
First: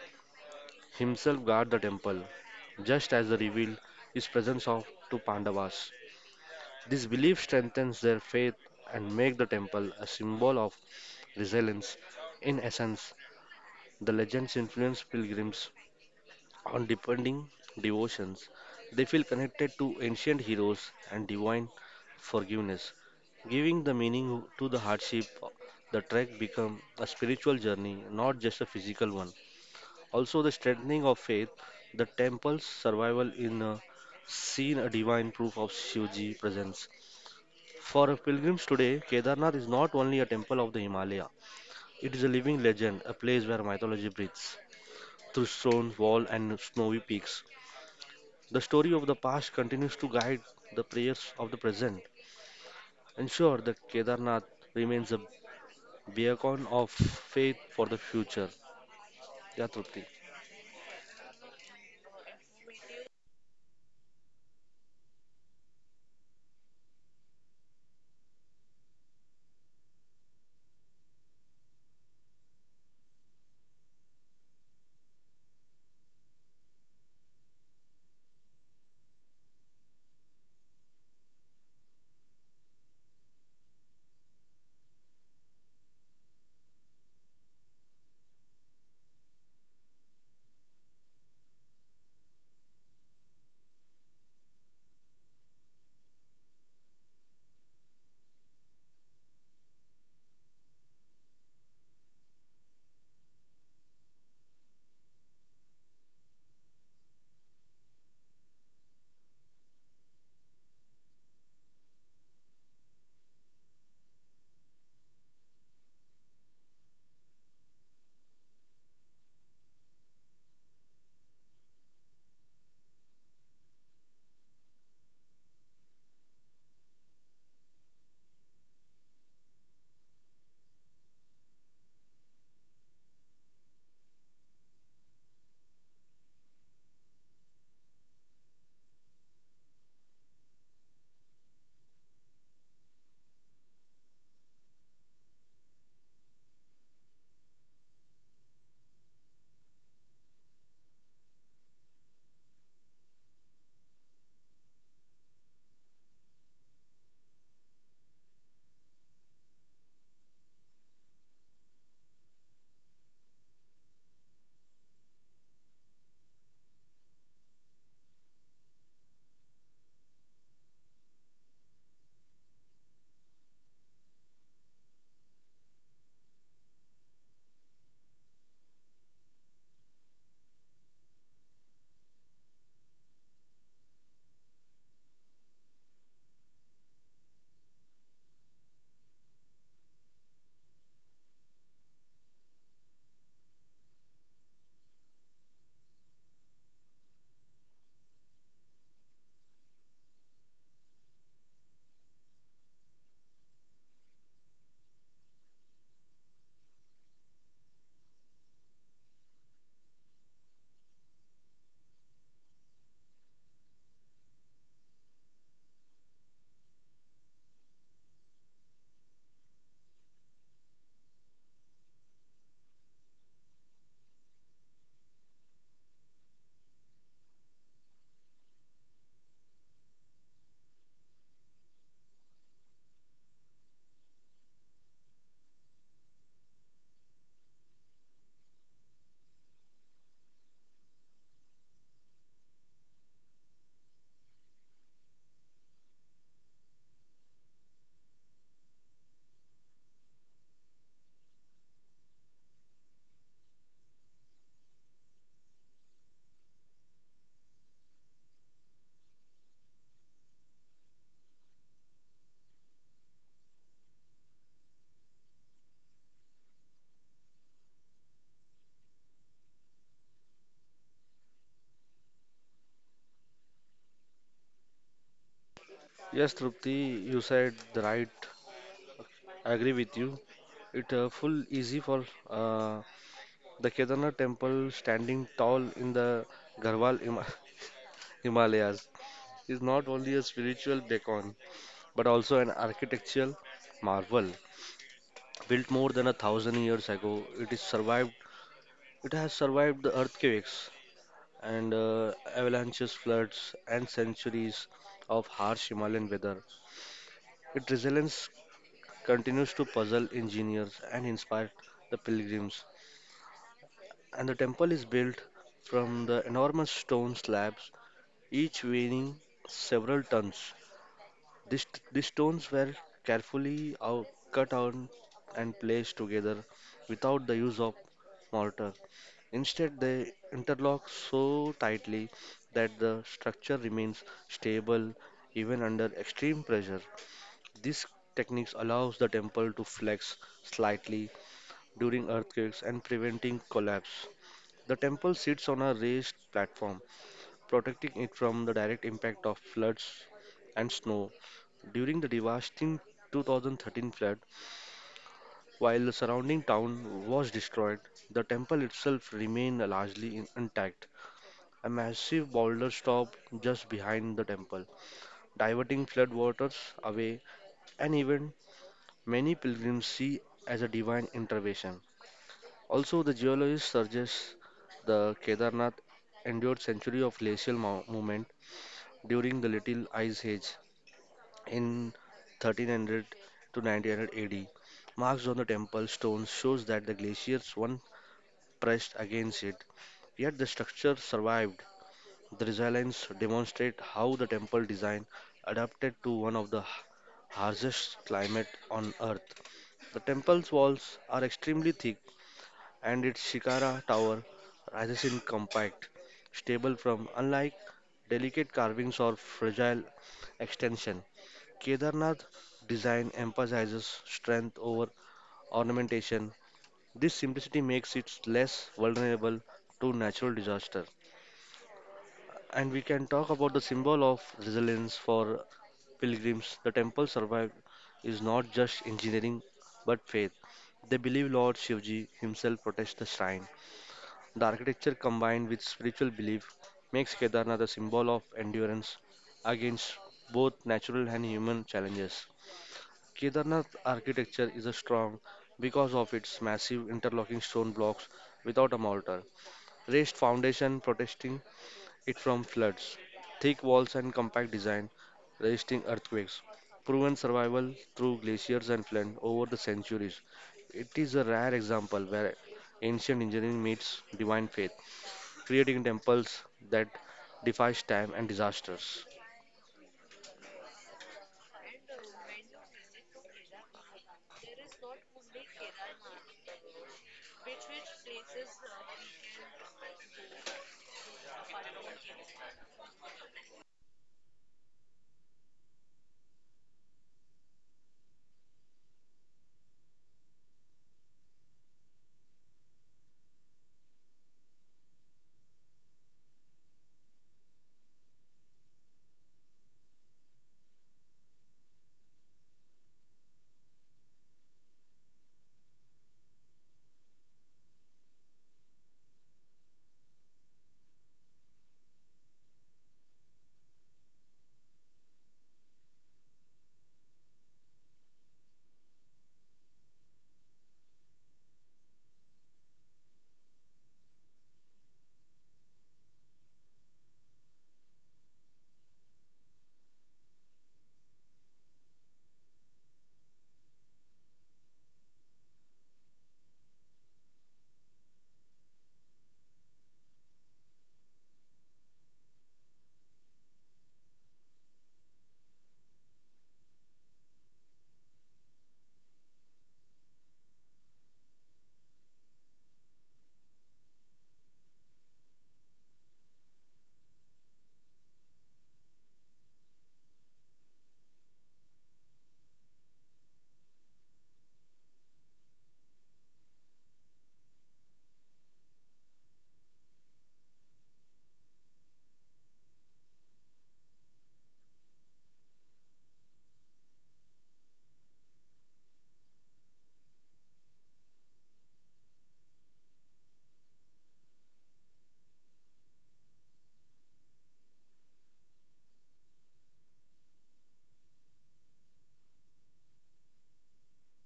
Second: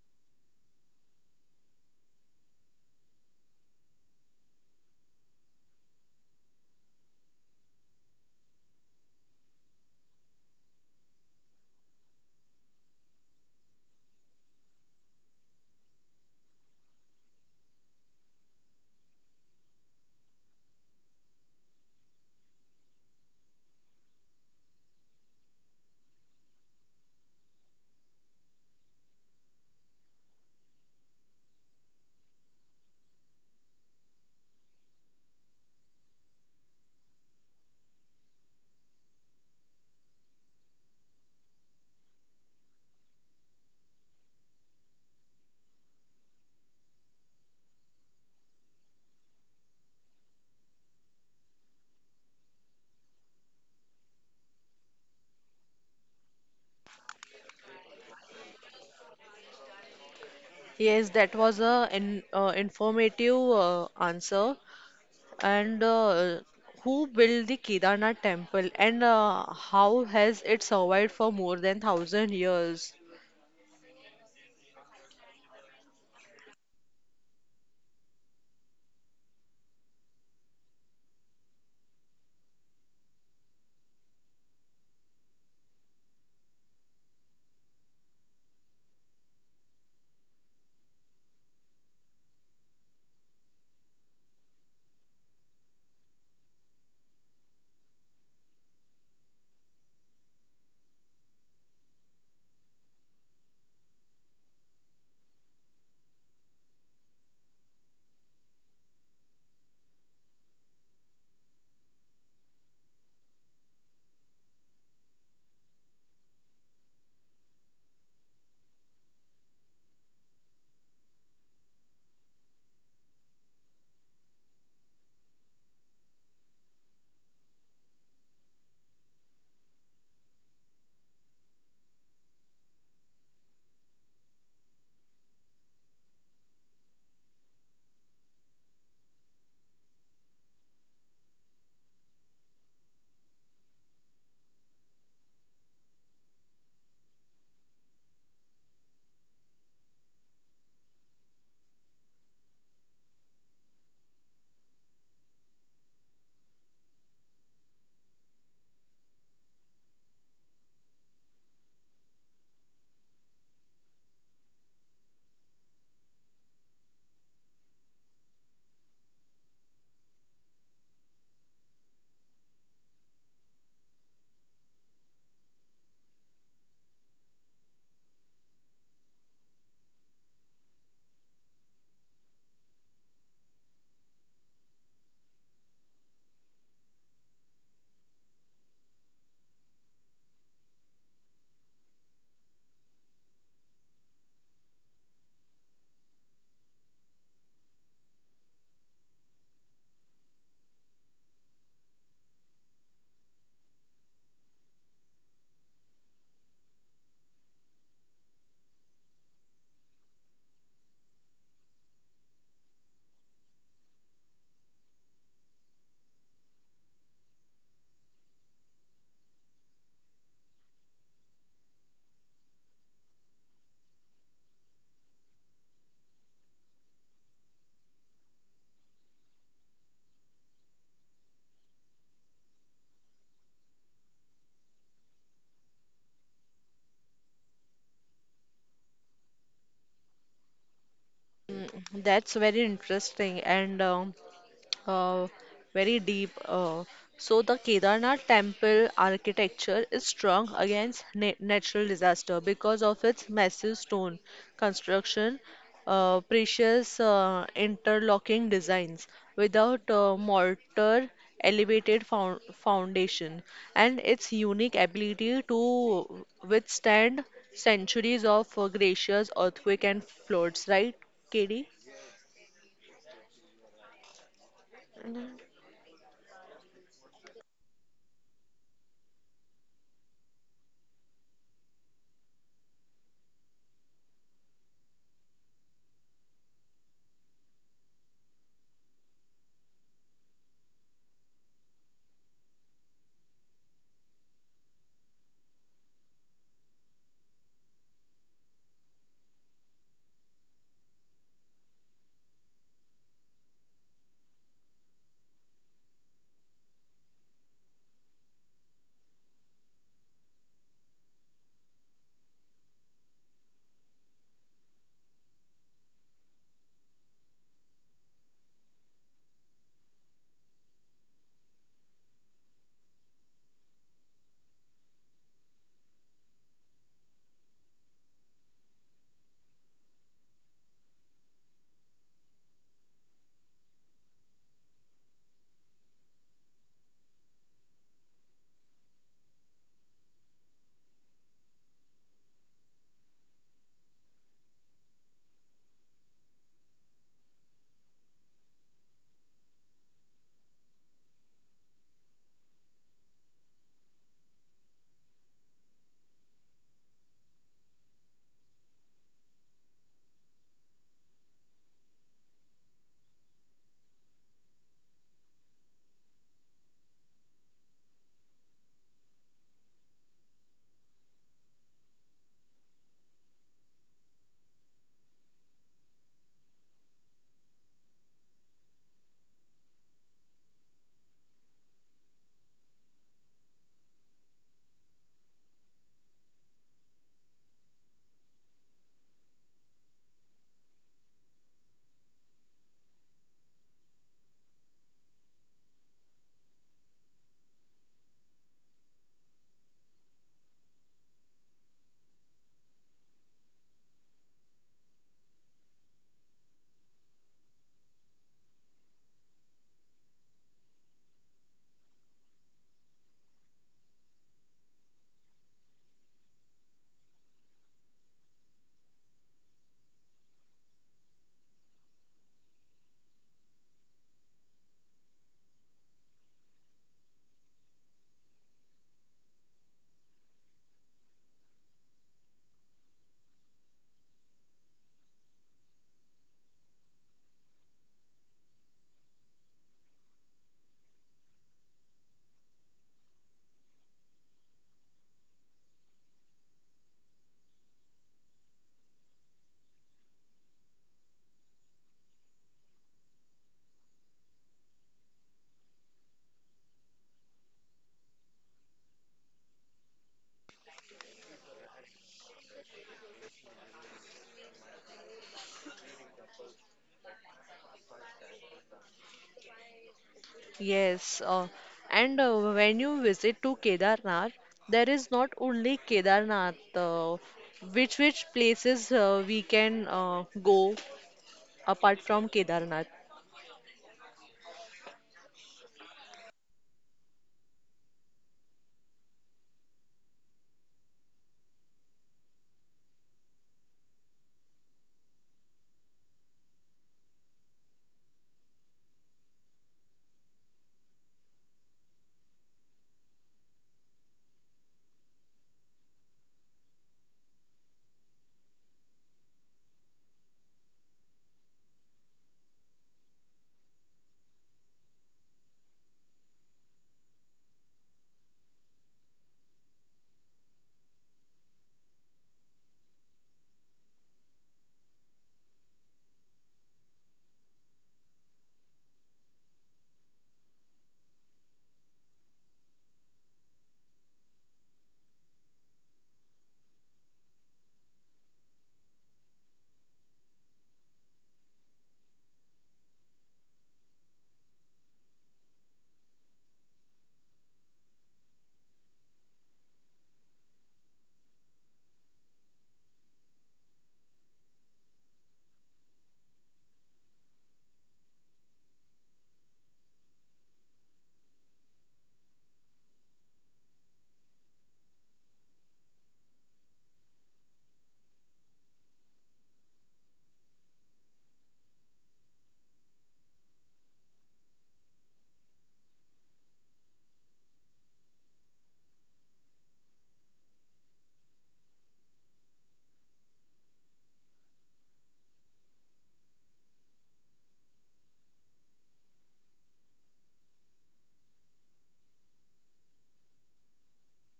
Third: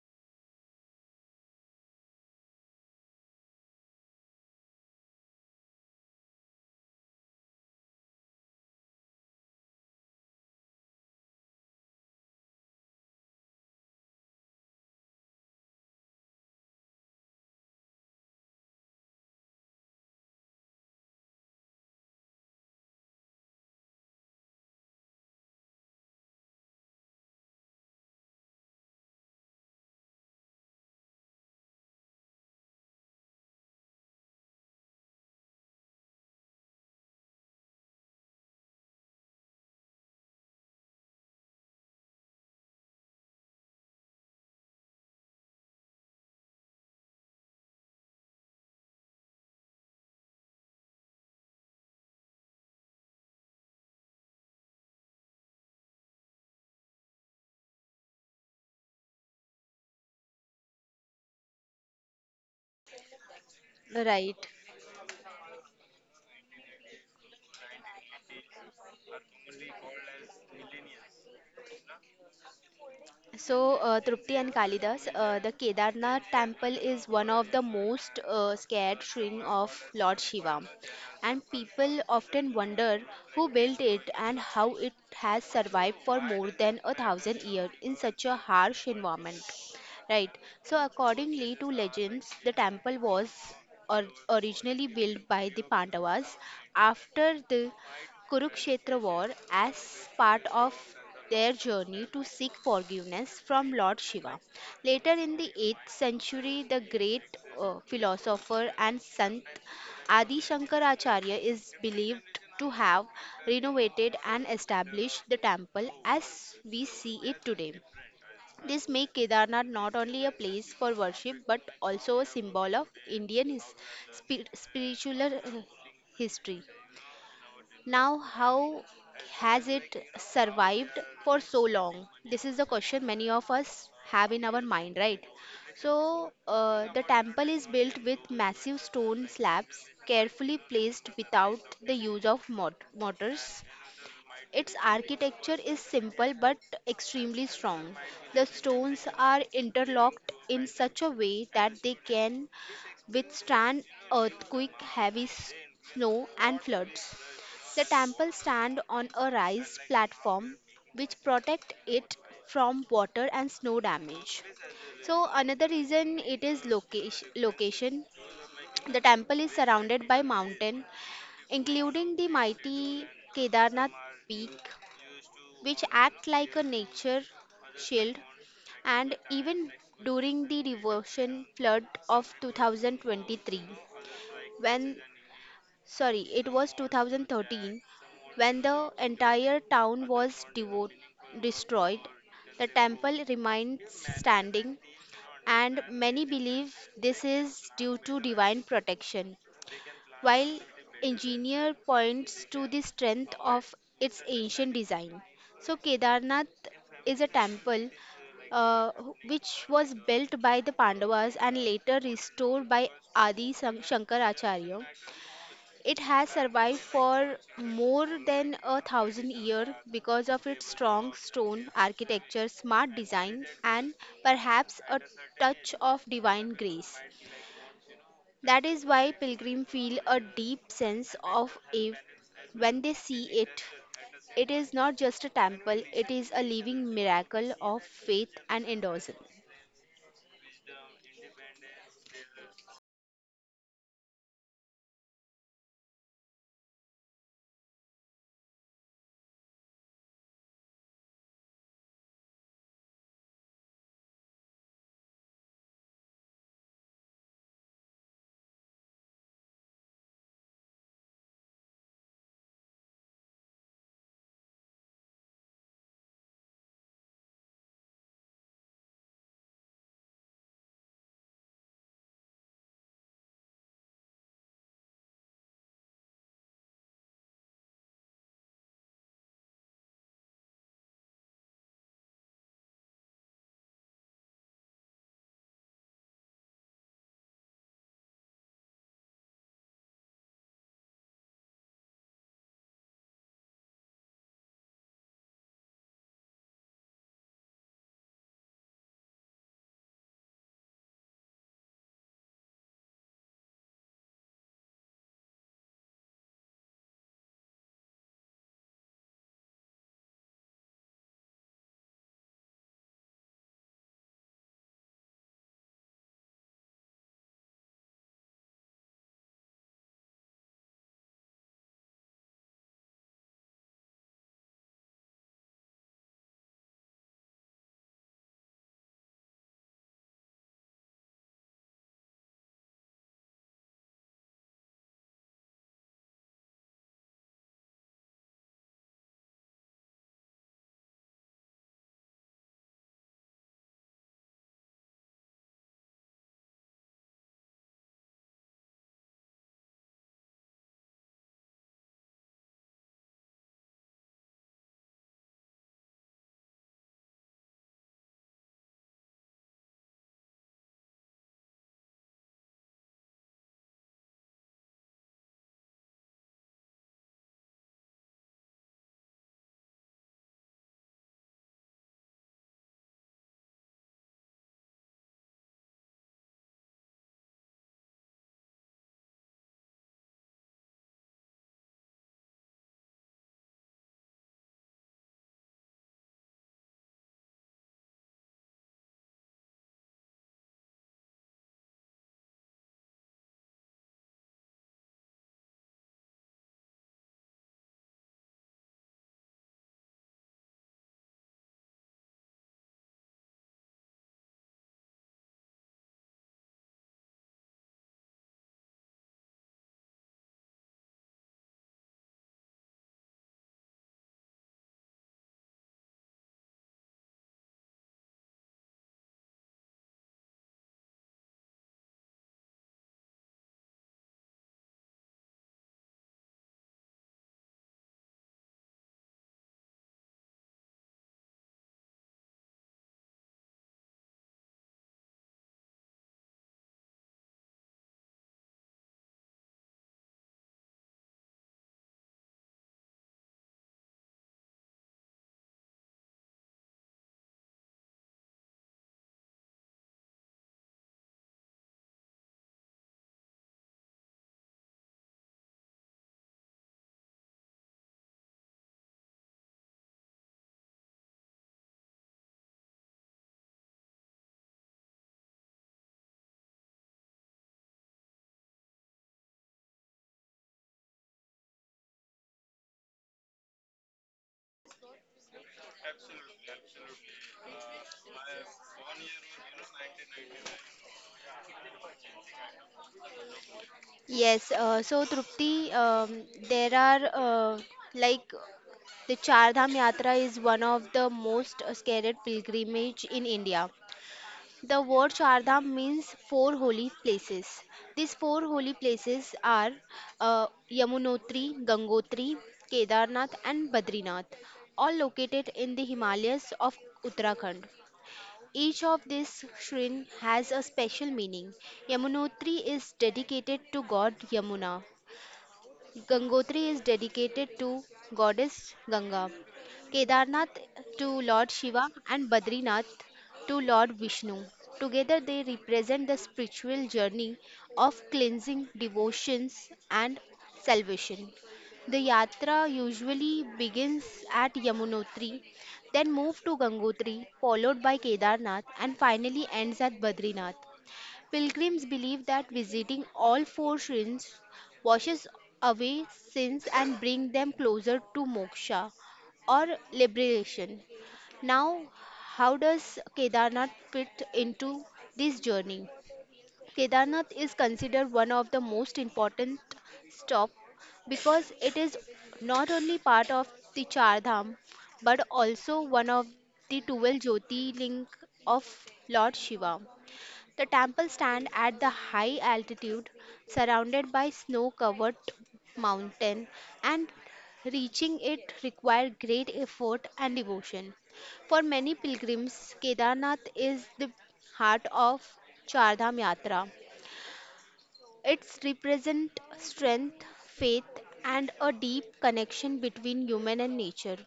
B: himself guard the temple, just as he revealed his presence of to Pandavas. This belief strengthens their faith and make the temple a symbol of resilience. In essence, the legends influence pilgrims on depending devotions. They feel connected to ancient heroes and divine forgiveness, giving the meaning to the hardship. The trek become a spiritual journey, not just a physical one. Also, the strengthening of faith, the temple's survival in seen a divine proof of Shivji presence. For pilgrims today, Kedarnath is not only a temple of the Himalaya, it is a living legend, a place where mythology breathes through stone wall and snowy peaks. The story of the past continues to guide the prayers of the present, ensure that Kedarnath remains a beacon of faith for the future. Yeah, Trupti.
A: Yes, that was a informative
C: Right.
A: answer. And who built the Kedarnath temple and how has it survived for more than thousand years?
C: So, Trupti and Kalidas, the Kedarnath temple is one of the most scared shrine of Lord Shiva. And people often wonder who built it and how it has survived for more than a thousand years in such a harsh environment. Right. So, accordingly to legends, the temple was originally built by the Pandavas after the Kurukshetra war as part of their journey to seek forgiveness from Lord Shiva. Later in the 8th century, the great philosopher and saint Adi Shankaracharya is believed to have renovated and established the temple as we see it today. This makes Kedarnath not only a place for worship but also a symbol of Indian his, spiritual history. Now, how has it survived for so long? This is the question many of us have in our mind, right? So, the temple is built with massive stone slabs carefully placed without the use of mortars its architecture is simple but extremely strong. The stones are interlocked in such a way that they can withstand earthquake, heavy snow and floods. The temple stand on a raised platform which protect it from water and snow damage. So another reason it is location. The temple is surrounded by mountain, including the mighty Kedarnath peak which act like a nature shield and even during the devotion flood of 2023 when sorry it was 2013 when the entire town was destroyed the temple remained standing and many believe this is due to divine protection while engineer points to the strength of its ancient design. So Kedarnath is a temple uh, which was built by the Pandavas and later restored by Adi Shankaracharya. It has survived for more than a thousand years because of its strong stone architecture, smart design, and perhaps a touch of divine grace. That is why pilgrims feel a deep sense of awe when they see it. It is not just a temple, it is a living miracle of faith and endorsement.
A: That's very interesting. And Uh, Very deep. Uh, so the Kedarnath temple architecture is strong against na natural disaster because of its massive stone construction, precious interlocking designs without mortar, elevated foundation, and its unique ability to withstand centuries of glaciers, earthquake, and floods. Right, KD?
B: Yes, Trupti, you said the right. I agree with you. It full easy for uh, the Kedarnath temple standing tall in the Garhwal Himalayas is not only a spiritual beacon but also an architectural marvel. Built more than a thousand years ago, it is survived. It has survived the earthquakes and avalanches, floods, and centuries of harsh Himalayan weather. Its resilience continues to puzzle engineers and inspire the pilgrims and the temple is built from the enormous stone slabs, each weighing several tons. These, these stones were carefully cut out and placed together without the use of mortar. Instead, they interlock so tightly that the structure remains stable even under extreme pressure. This technique allows the temple to flex slightly during earthquakes and preventing collapse. The temple sits on a raised platform, protecting it from the direct impact of floods and snow. During the devastating 2013 flood, while the surrounding town was destroyed, the temple itself remained largely intact. A massive boulder stopped just behind the temple, diverting flood waters away, an event many pilgrims see as a divine intervention. Also, the geologist suggests the Kedarnath endured centuries of glacial movement during the Little Ice Age in 1300 to 1900 AD. Marks on the temple stones shows that the glaciers once pressed against it, yet the structure survived. The resilience demonstrate how the temple design adapted to one of the harshest climate on earth. The temple's walls are extremely thick and its shikara tower rises in compact, stable from unlike delicate carvings or fragile extension. Kedarnath design emphasizes strength over ornamentation. This simplicity makes it less vulnerable to natural disaster. And we can talk about the symbol of resilience for pilgrims. The temple survived is not just engineering but faith. They believe Lord Shivji himself protects the shrine. The architecture combined with spiritual belief makes Kedarnath a symbol of endurance against both natural and human challenges. Kedarnath architecture is a strong because of its massive interlocking stone blocks without a mortar, raised foundation protecting it from floods, thick walls and compact design resisting earthquakes, proven survival through glaciers and flood over the centuries. It is a rare example where ancient engineering meets divine faith, creating temples that defy time and disasters.
A: Yes, and when you visit to Kedarnath, there is not only Kedarnath, which places we can go apart from Kedarnath.
C: Yes, so Trupti, there are uh, like the Char Dham Yatra is one of the most scared pilgrimage in India. The word Chardham means four holy places. These four holy places are Yamunotri, Gangotri, Kedarnath, and Badrinath, all located in the Himalayas of Uttarakhand. Each of these shrine has a special meaning. Yamunotri is dedicated to God Yamuna, Gangotri is dedicated to goddess Ganga, Kedarnath to Lord Shiva, and Badrinath to Lord Vishnu. Together they represent the spiritual journey of cleansing, devotions, and salvation. The yatra usually begins at Yamunotri, then moves to Gangotri, followed by Kedarnath, and finally ends at Badrinath. Pilgrims believe that visiting all four shrines washes away sins and bring them closer to moksha or liberation. Now, how does Kedarnath fit into this journey? Kedarnath is considered one of the most important stop because it is not only part of the Char Dham but also one of the 12 Jyotirling of Lord Shiva. The temple stands at the high altitude, surrounded by snow-covered mountain, and reaching it required great effort and devotion. For many pilgrims, Kedarnath is the heart of Chardham Yatra, it's represent strength, faith, and a deep connection between human and nature.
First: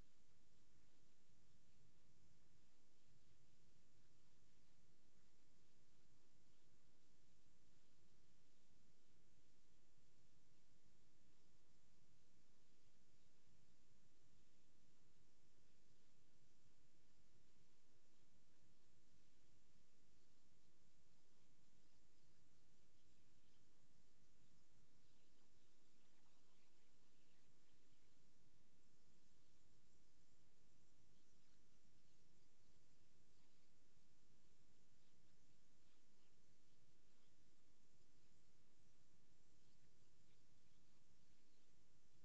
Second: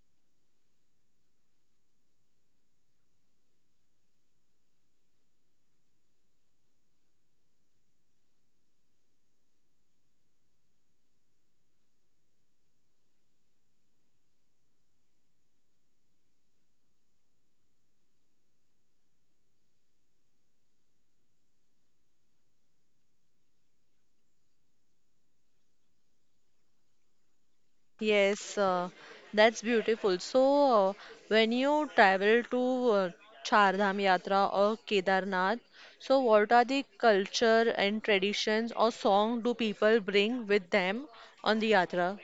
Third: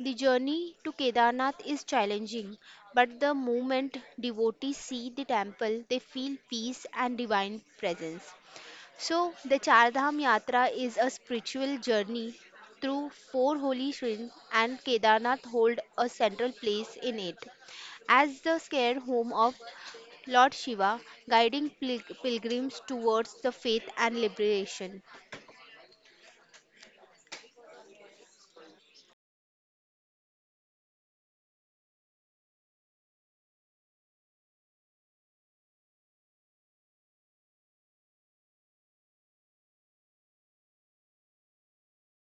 C: The journey to Kedarnath is challenging, but the moment devotees see the temple, they feel peace and divine presence. So, the Char Dham Yatra is a spiritual journey through four holy shrines, and Kedarnath hold a central place in it. As the sacred home of Lord Shiva, guiding pilgrims towards the faith and liberation.
A: Yes, that's beautiful. So when you travel to Char Dham Yatra or Kedarnath, so what are the culture and traditions or song do people bring with them on the yatra?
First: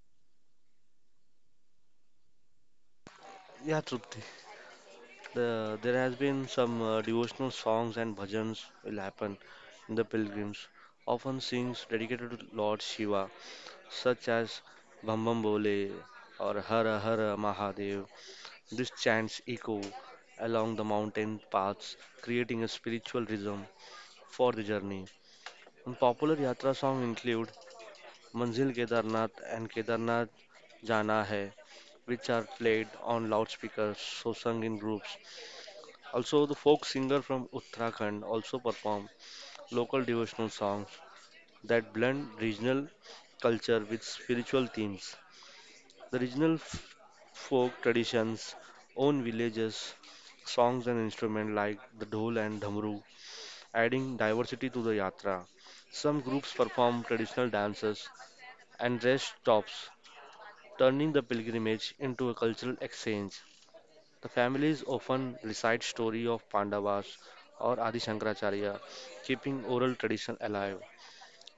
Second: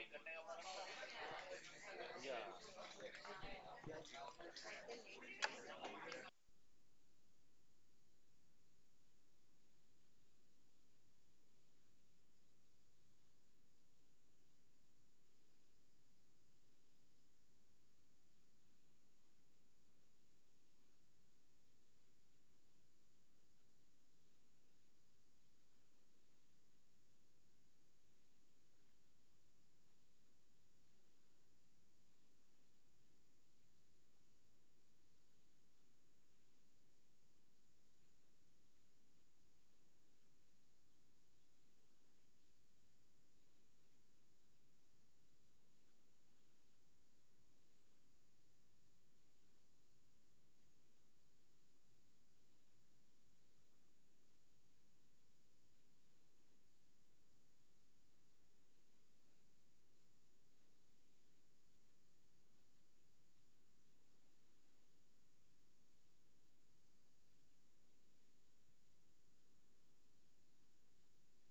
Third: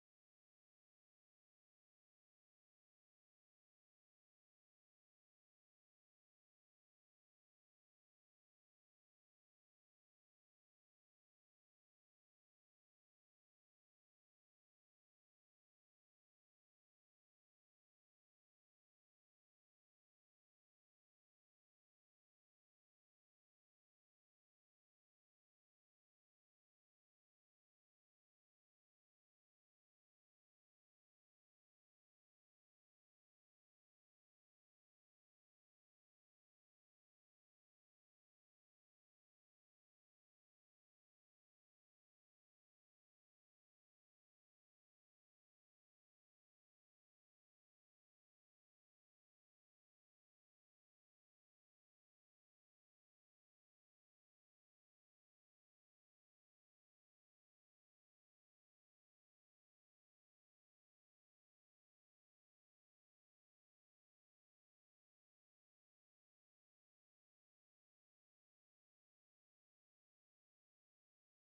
B: Yeah, Trupti. There has been some devotional songs and bhajans will happen in the pilgrims, often sings dedicated to Lord Shiva, such as Bam Bam Bole or Hara Hara Mahadev. These chants echo along the mountain paths, creating a spiritual rhythm for the journey. And popular yatra songs include Manzil Kedarnath and Kedarnath Jana Hai, which are played on loudspeakers, so sung in groups. Also, the folk singer from Uttarakhand also perform local devotional songs that blend regional culture with spiritual themes. The regional folk traditions, own villages, songs and instruments like the dhol and dhamru, adding diversity to the yatra. Some groups perform traditional dances and rest stops, turning the pilgrimage into a cultural exchange. The families often recite story of Pandavas or Adi Shankaracharya, keeping oral tradition alive.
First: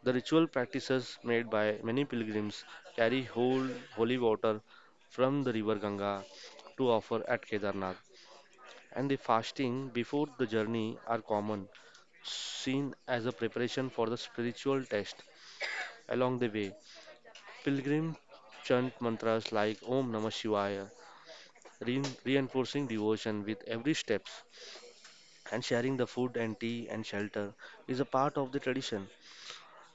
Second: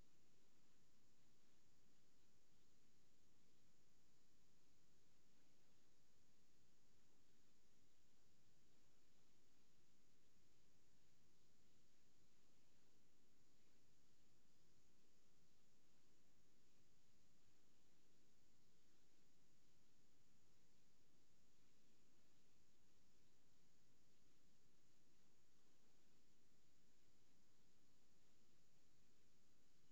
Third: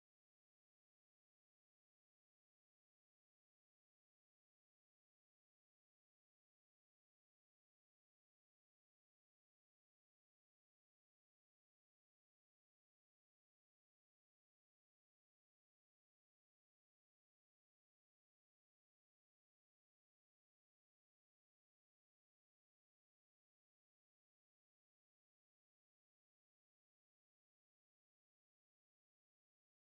B: The ritual practices made by many pilgrims carry whole holy water from the river Ganga to offer at Kedarnath, and the fasting before the journey are common, seen as a preparation for the spiritual test along the way. Pilgrims chant mantras like Om Namah Shivaya, reinforcing devotion with every step, and sharing the food and tea and shelter is a part of the tradition.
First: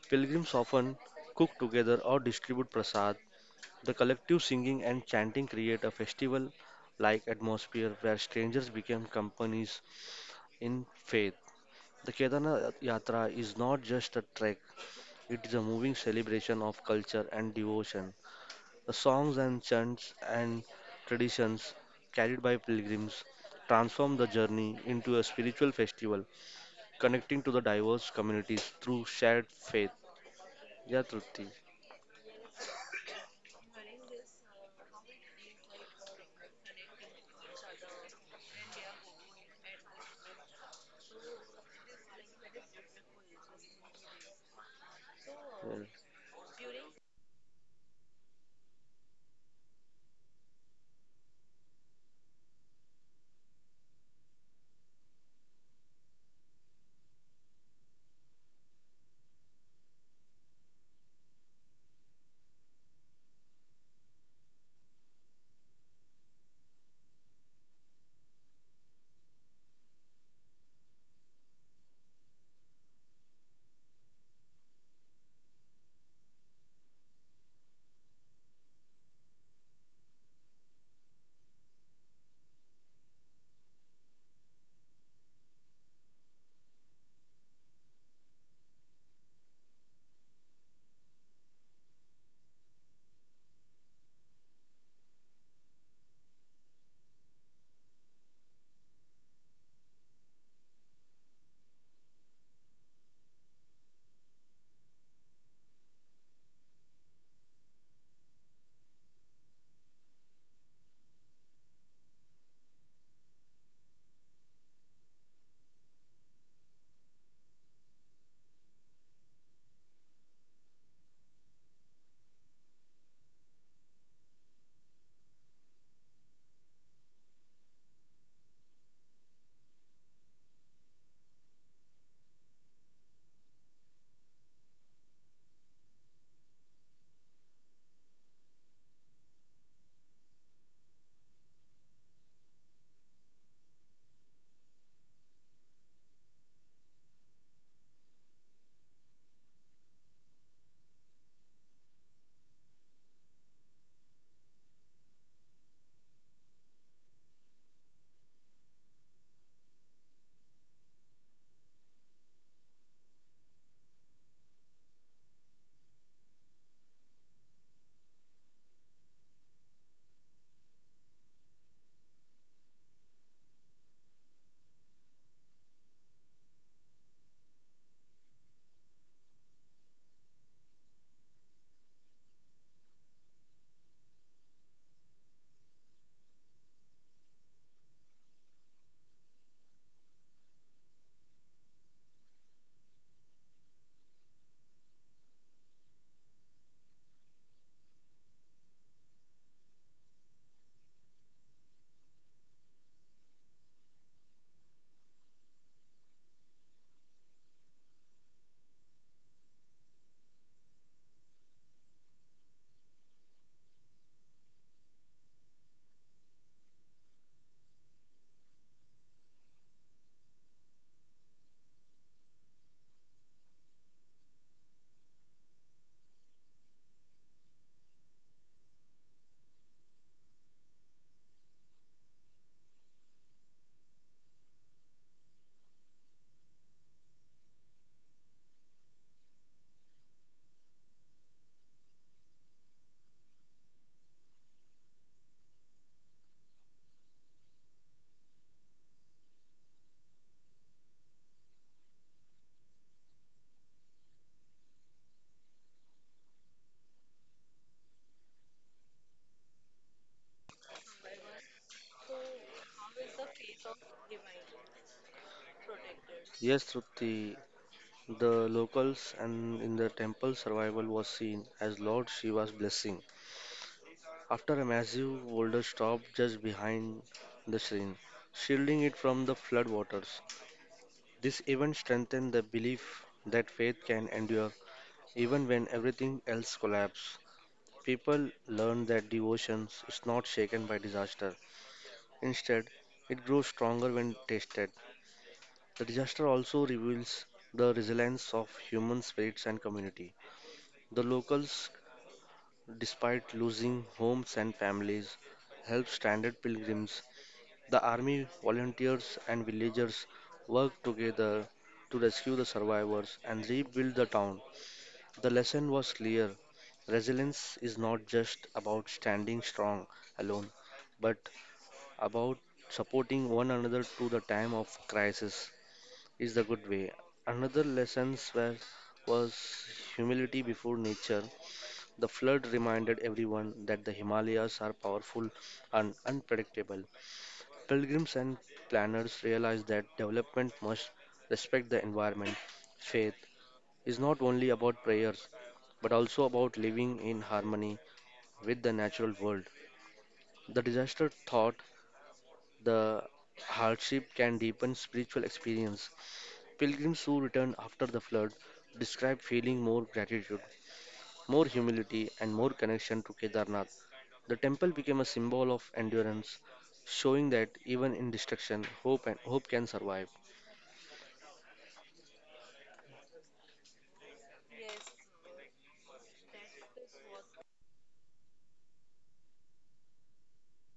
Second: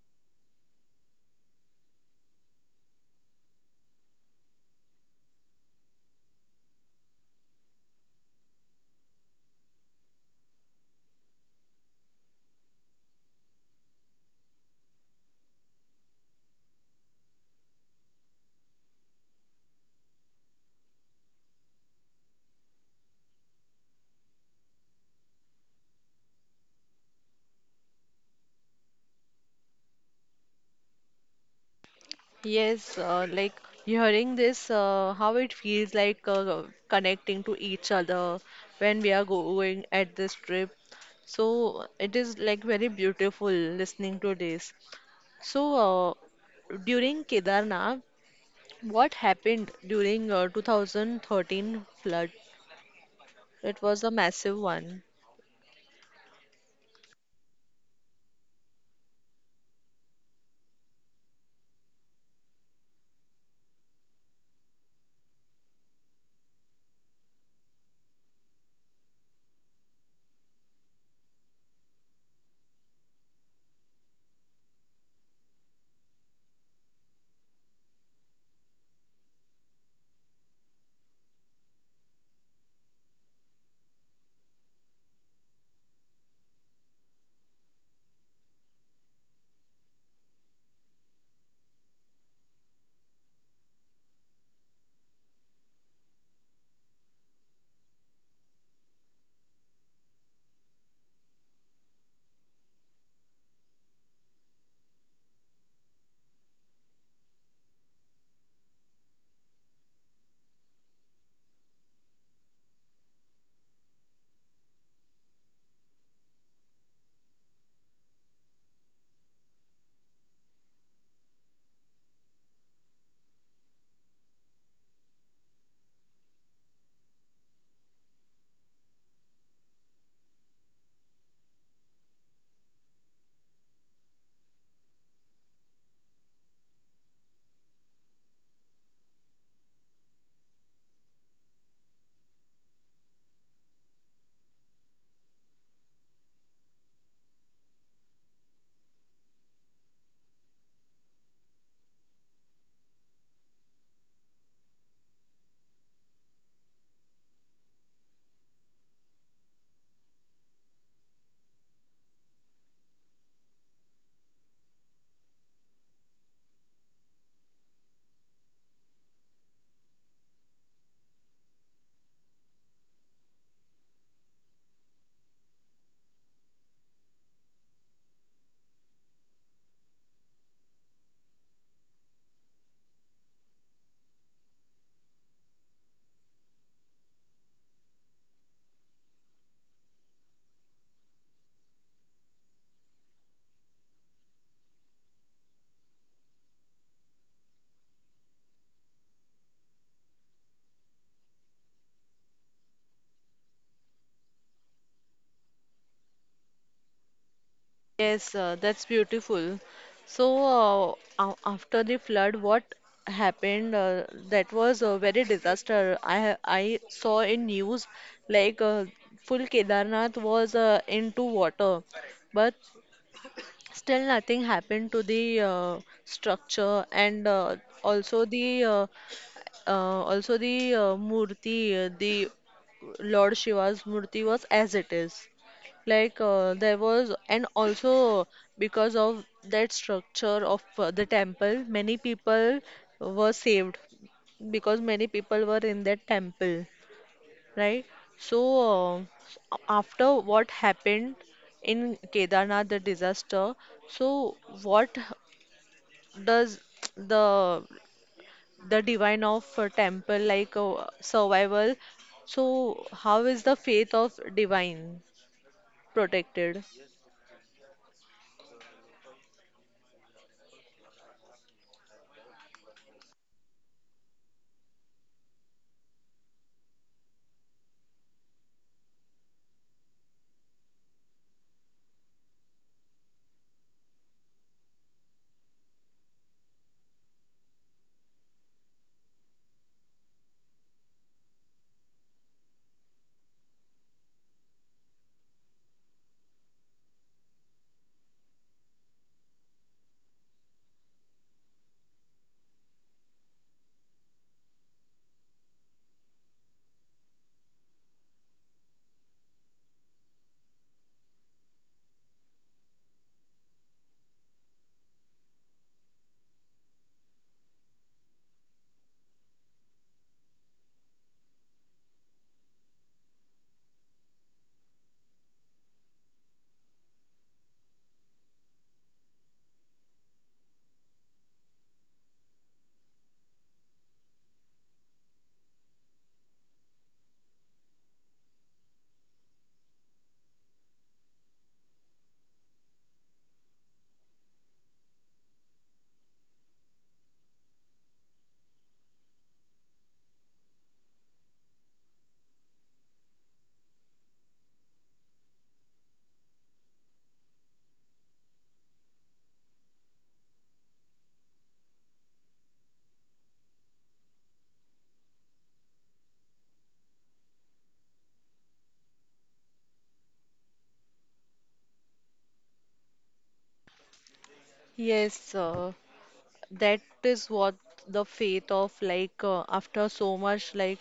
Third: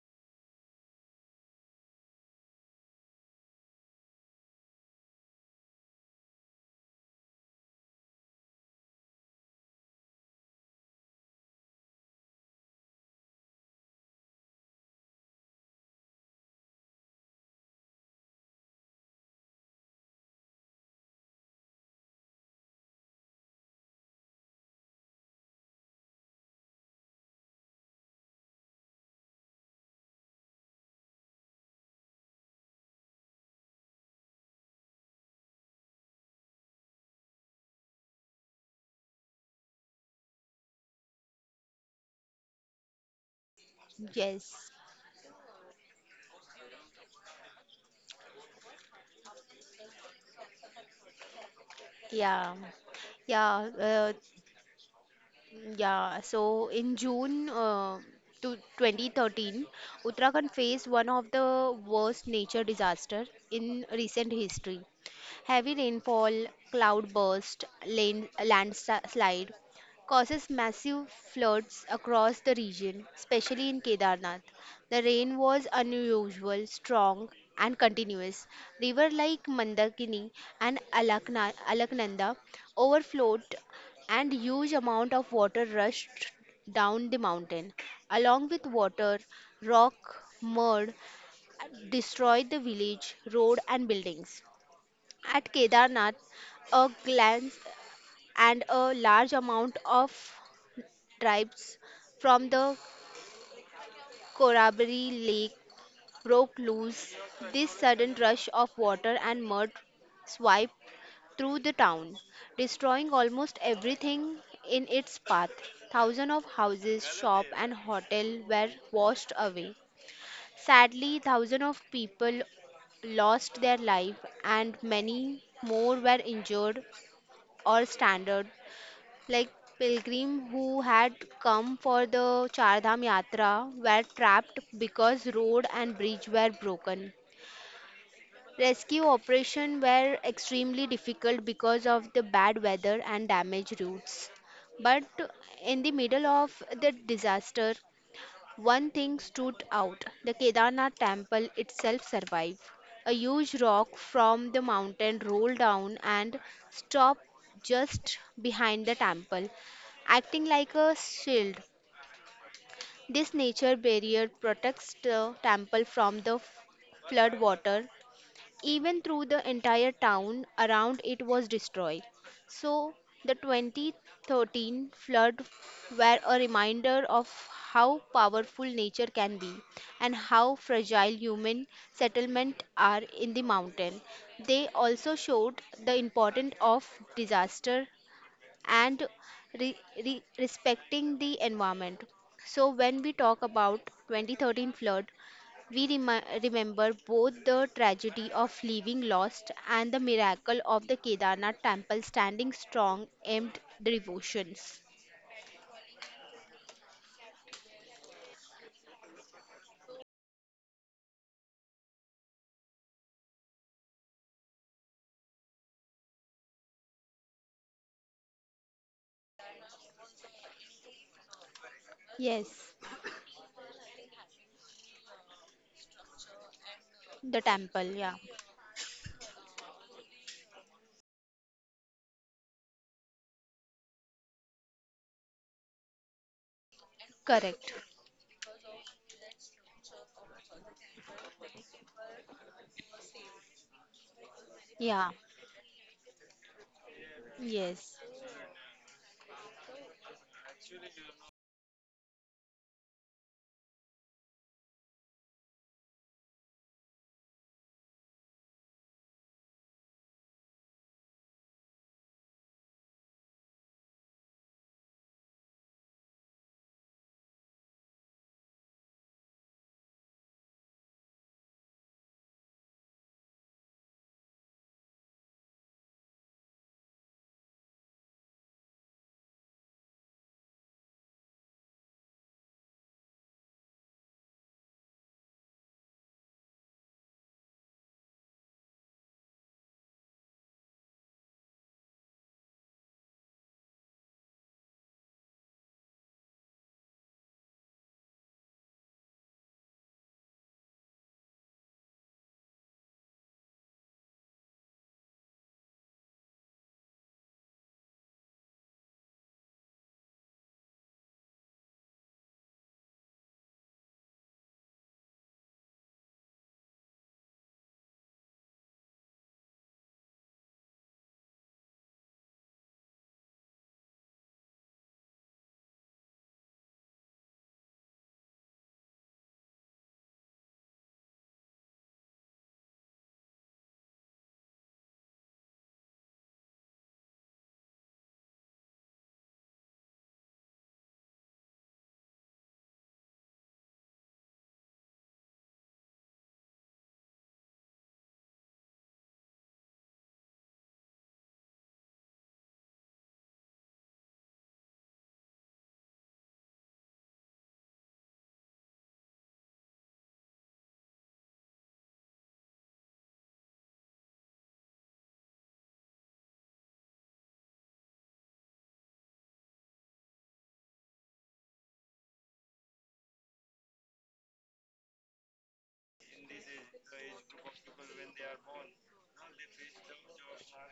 B: Pilgrims often cook together or distribute prasad. The collective singing and chanting create a festival like atmosphere where strangers become companies in faith. The Kedarnath Yatra is not just a trek, it is a moving celebration of culture and devotion. The songs and chants and traditions carried by pilgrims transform the journey into a spiritual festival connecting to the diverse communities through shared faith. Yeah, Trupti.
A: Yes, like hearing this, how it feels like connecting to each other when we are going at this trip. So it is like very beautiful listening to this.
C: Yes,
A: So
B: Well,
A: during Kedarnath, what happened during 2013 flood?
C: yeah, yeah.
A: It was a
C: Uh,
A: massive one.
C: Yeah, so in June to 2013, Uttarakhand faced one of the worst nature disaster in recent history. Heavy rainfall, cloudburst, landslide causes massive floods across the region, especially in Kedarnath. The rain was unusual, strong, and continuous. Rivers like Mandakini and Alaknanda overflowed and huge amount of water rushed down the mountain. Along with water, rock, mud destroyed the village, road and buildings. At Kedarnath, a glance and a large amount of tribes from the Korabari lake broke loose. This sudden rush of water and mud swept through the town, destroying almost everything in its path. Thousands of houses, shops, and hotels were washed away. Sadly, thousands of people lost their life, and many more were injured or stranded. Like pilgrims who had come for the Chardham Yatra were trapped because road and bridge were broken. Rescue operations were extremely difficult because of the bad weather and damaged routes. But in the middle of the disaster, one thing stood out. The Kedarnath temple itself survived. A huge rock from the mountain rolled down and stopped just behind the temple, acting like a shield. This nature barrier protects the temple from the flood water even through the entire town around it was destroyed. So, the 2013 flood were a reminder of how powerful nature can be and how fragile human settlements are in the mountain. They also showed the importance of disaster and re- respecting the environment. So when we talk about 2013 flood, we remember both the tragedy of living lost and the miracle of the Kedarnath temple standing strong amid devotions.
A: Yes, that's beautiful. So, uh, After the flood, what happened? That was a very disaster. I saw in news like full Kedarnath was into water, but
C: Yes.
A: still nothing happened to the uh, structure and
C: The temple, yeah,
A: also the uh, also, the Murti, the Lord Shiva's Murti was as it is. Like there was, and
C: correct.
A: also because of that structure of the temple, many people were saved because many
C: Yeah,
A: people were in that temple, right?
C: yes.
A: So, after what happened in Kedarnath, the disaster, so what does the the divine of temple like survival, so how is the faith of divine
B: yes,
A: protected?
B: Trupti. The locals and in the temple survival was seen as Lord Shiva's blessing. After a massive boulder stopped just behind the shrine, shielding it from the flood waters. This event strengthened the belief that faith can endure even when everything else collapses. People learn that devotion is not shaken by disaster. Instead, it grows stronger when tasted. The disaster also reveals the resilience of human spirits and community. The locals, despite losing homes and families, help stranded pilgrims. The army, volunteers, and villagers work together to rescue the survivors and rebuild the town. The lesson was clear, resilience is not just about standing strong alone, but about supporting one another to the time of crisis is the good way. Another lesson was humility before nature. The flood reminded everyone that the Himalayas are powerful and unpredictable. Pilgrims and planners realized that development must respect the environment. Faith is not only about prayers, but also about living in harmony with the natural world. The disaster taught the hardship can deepen spiritual experience. Pilgrims who returned after the flood describe feeling more gratitude, more humility, and more connection to Kedarnath. The temple became a symbol of endurance, showing that even in destruction, hope and hope can survive.
A: Yes, that is what the faith of like after so much like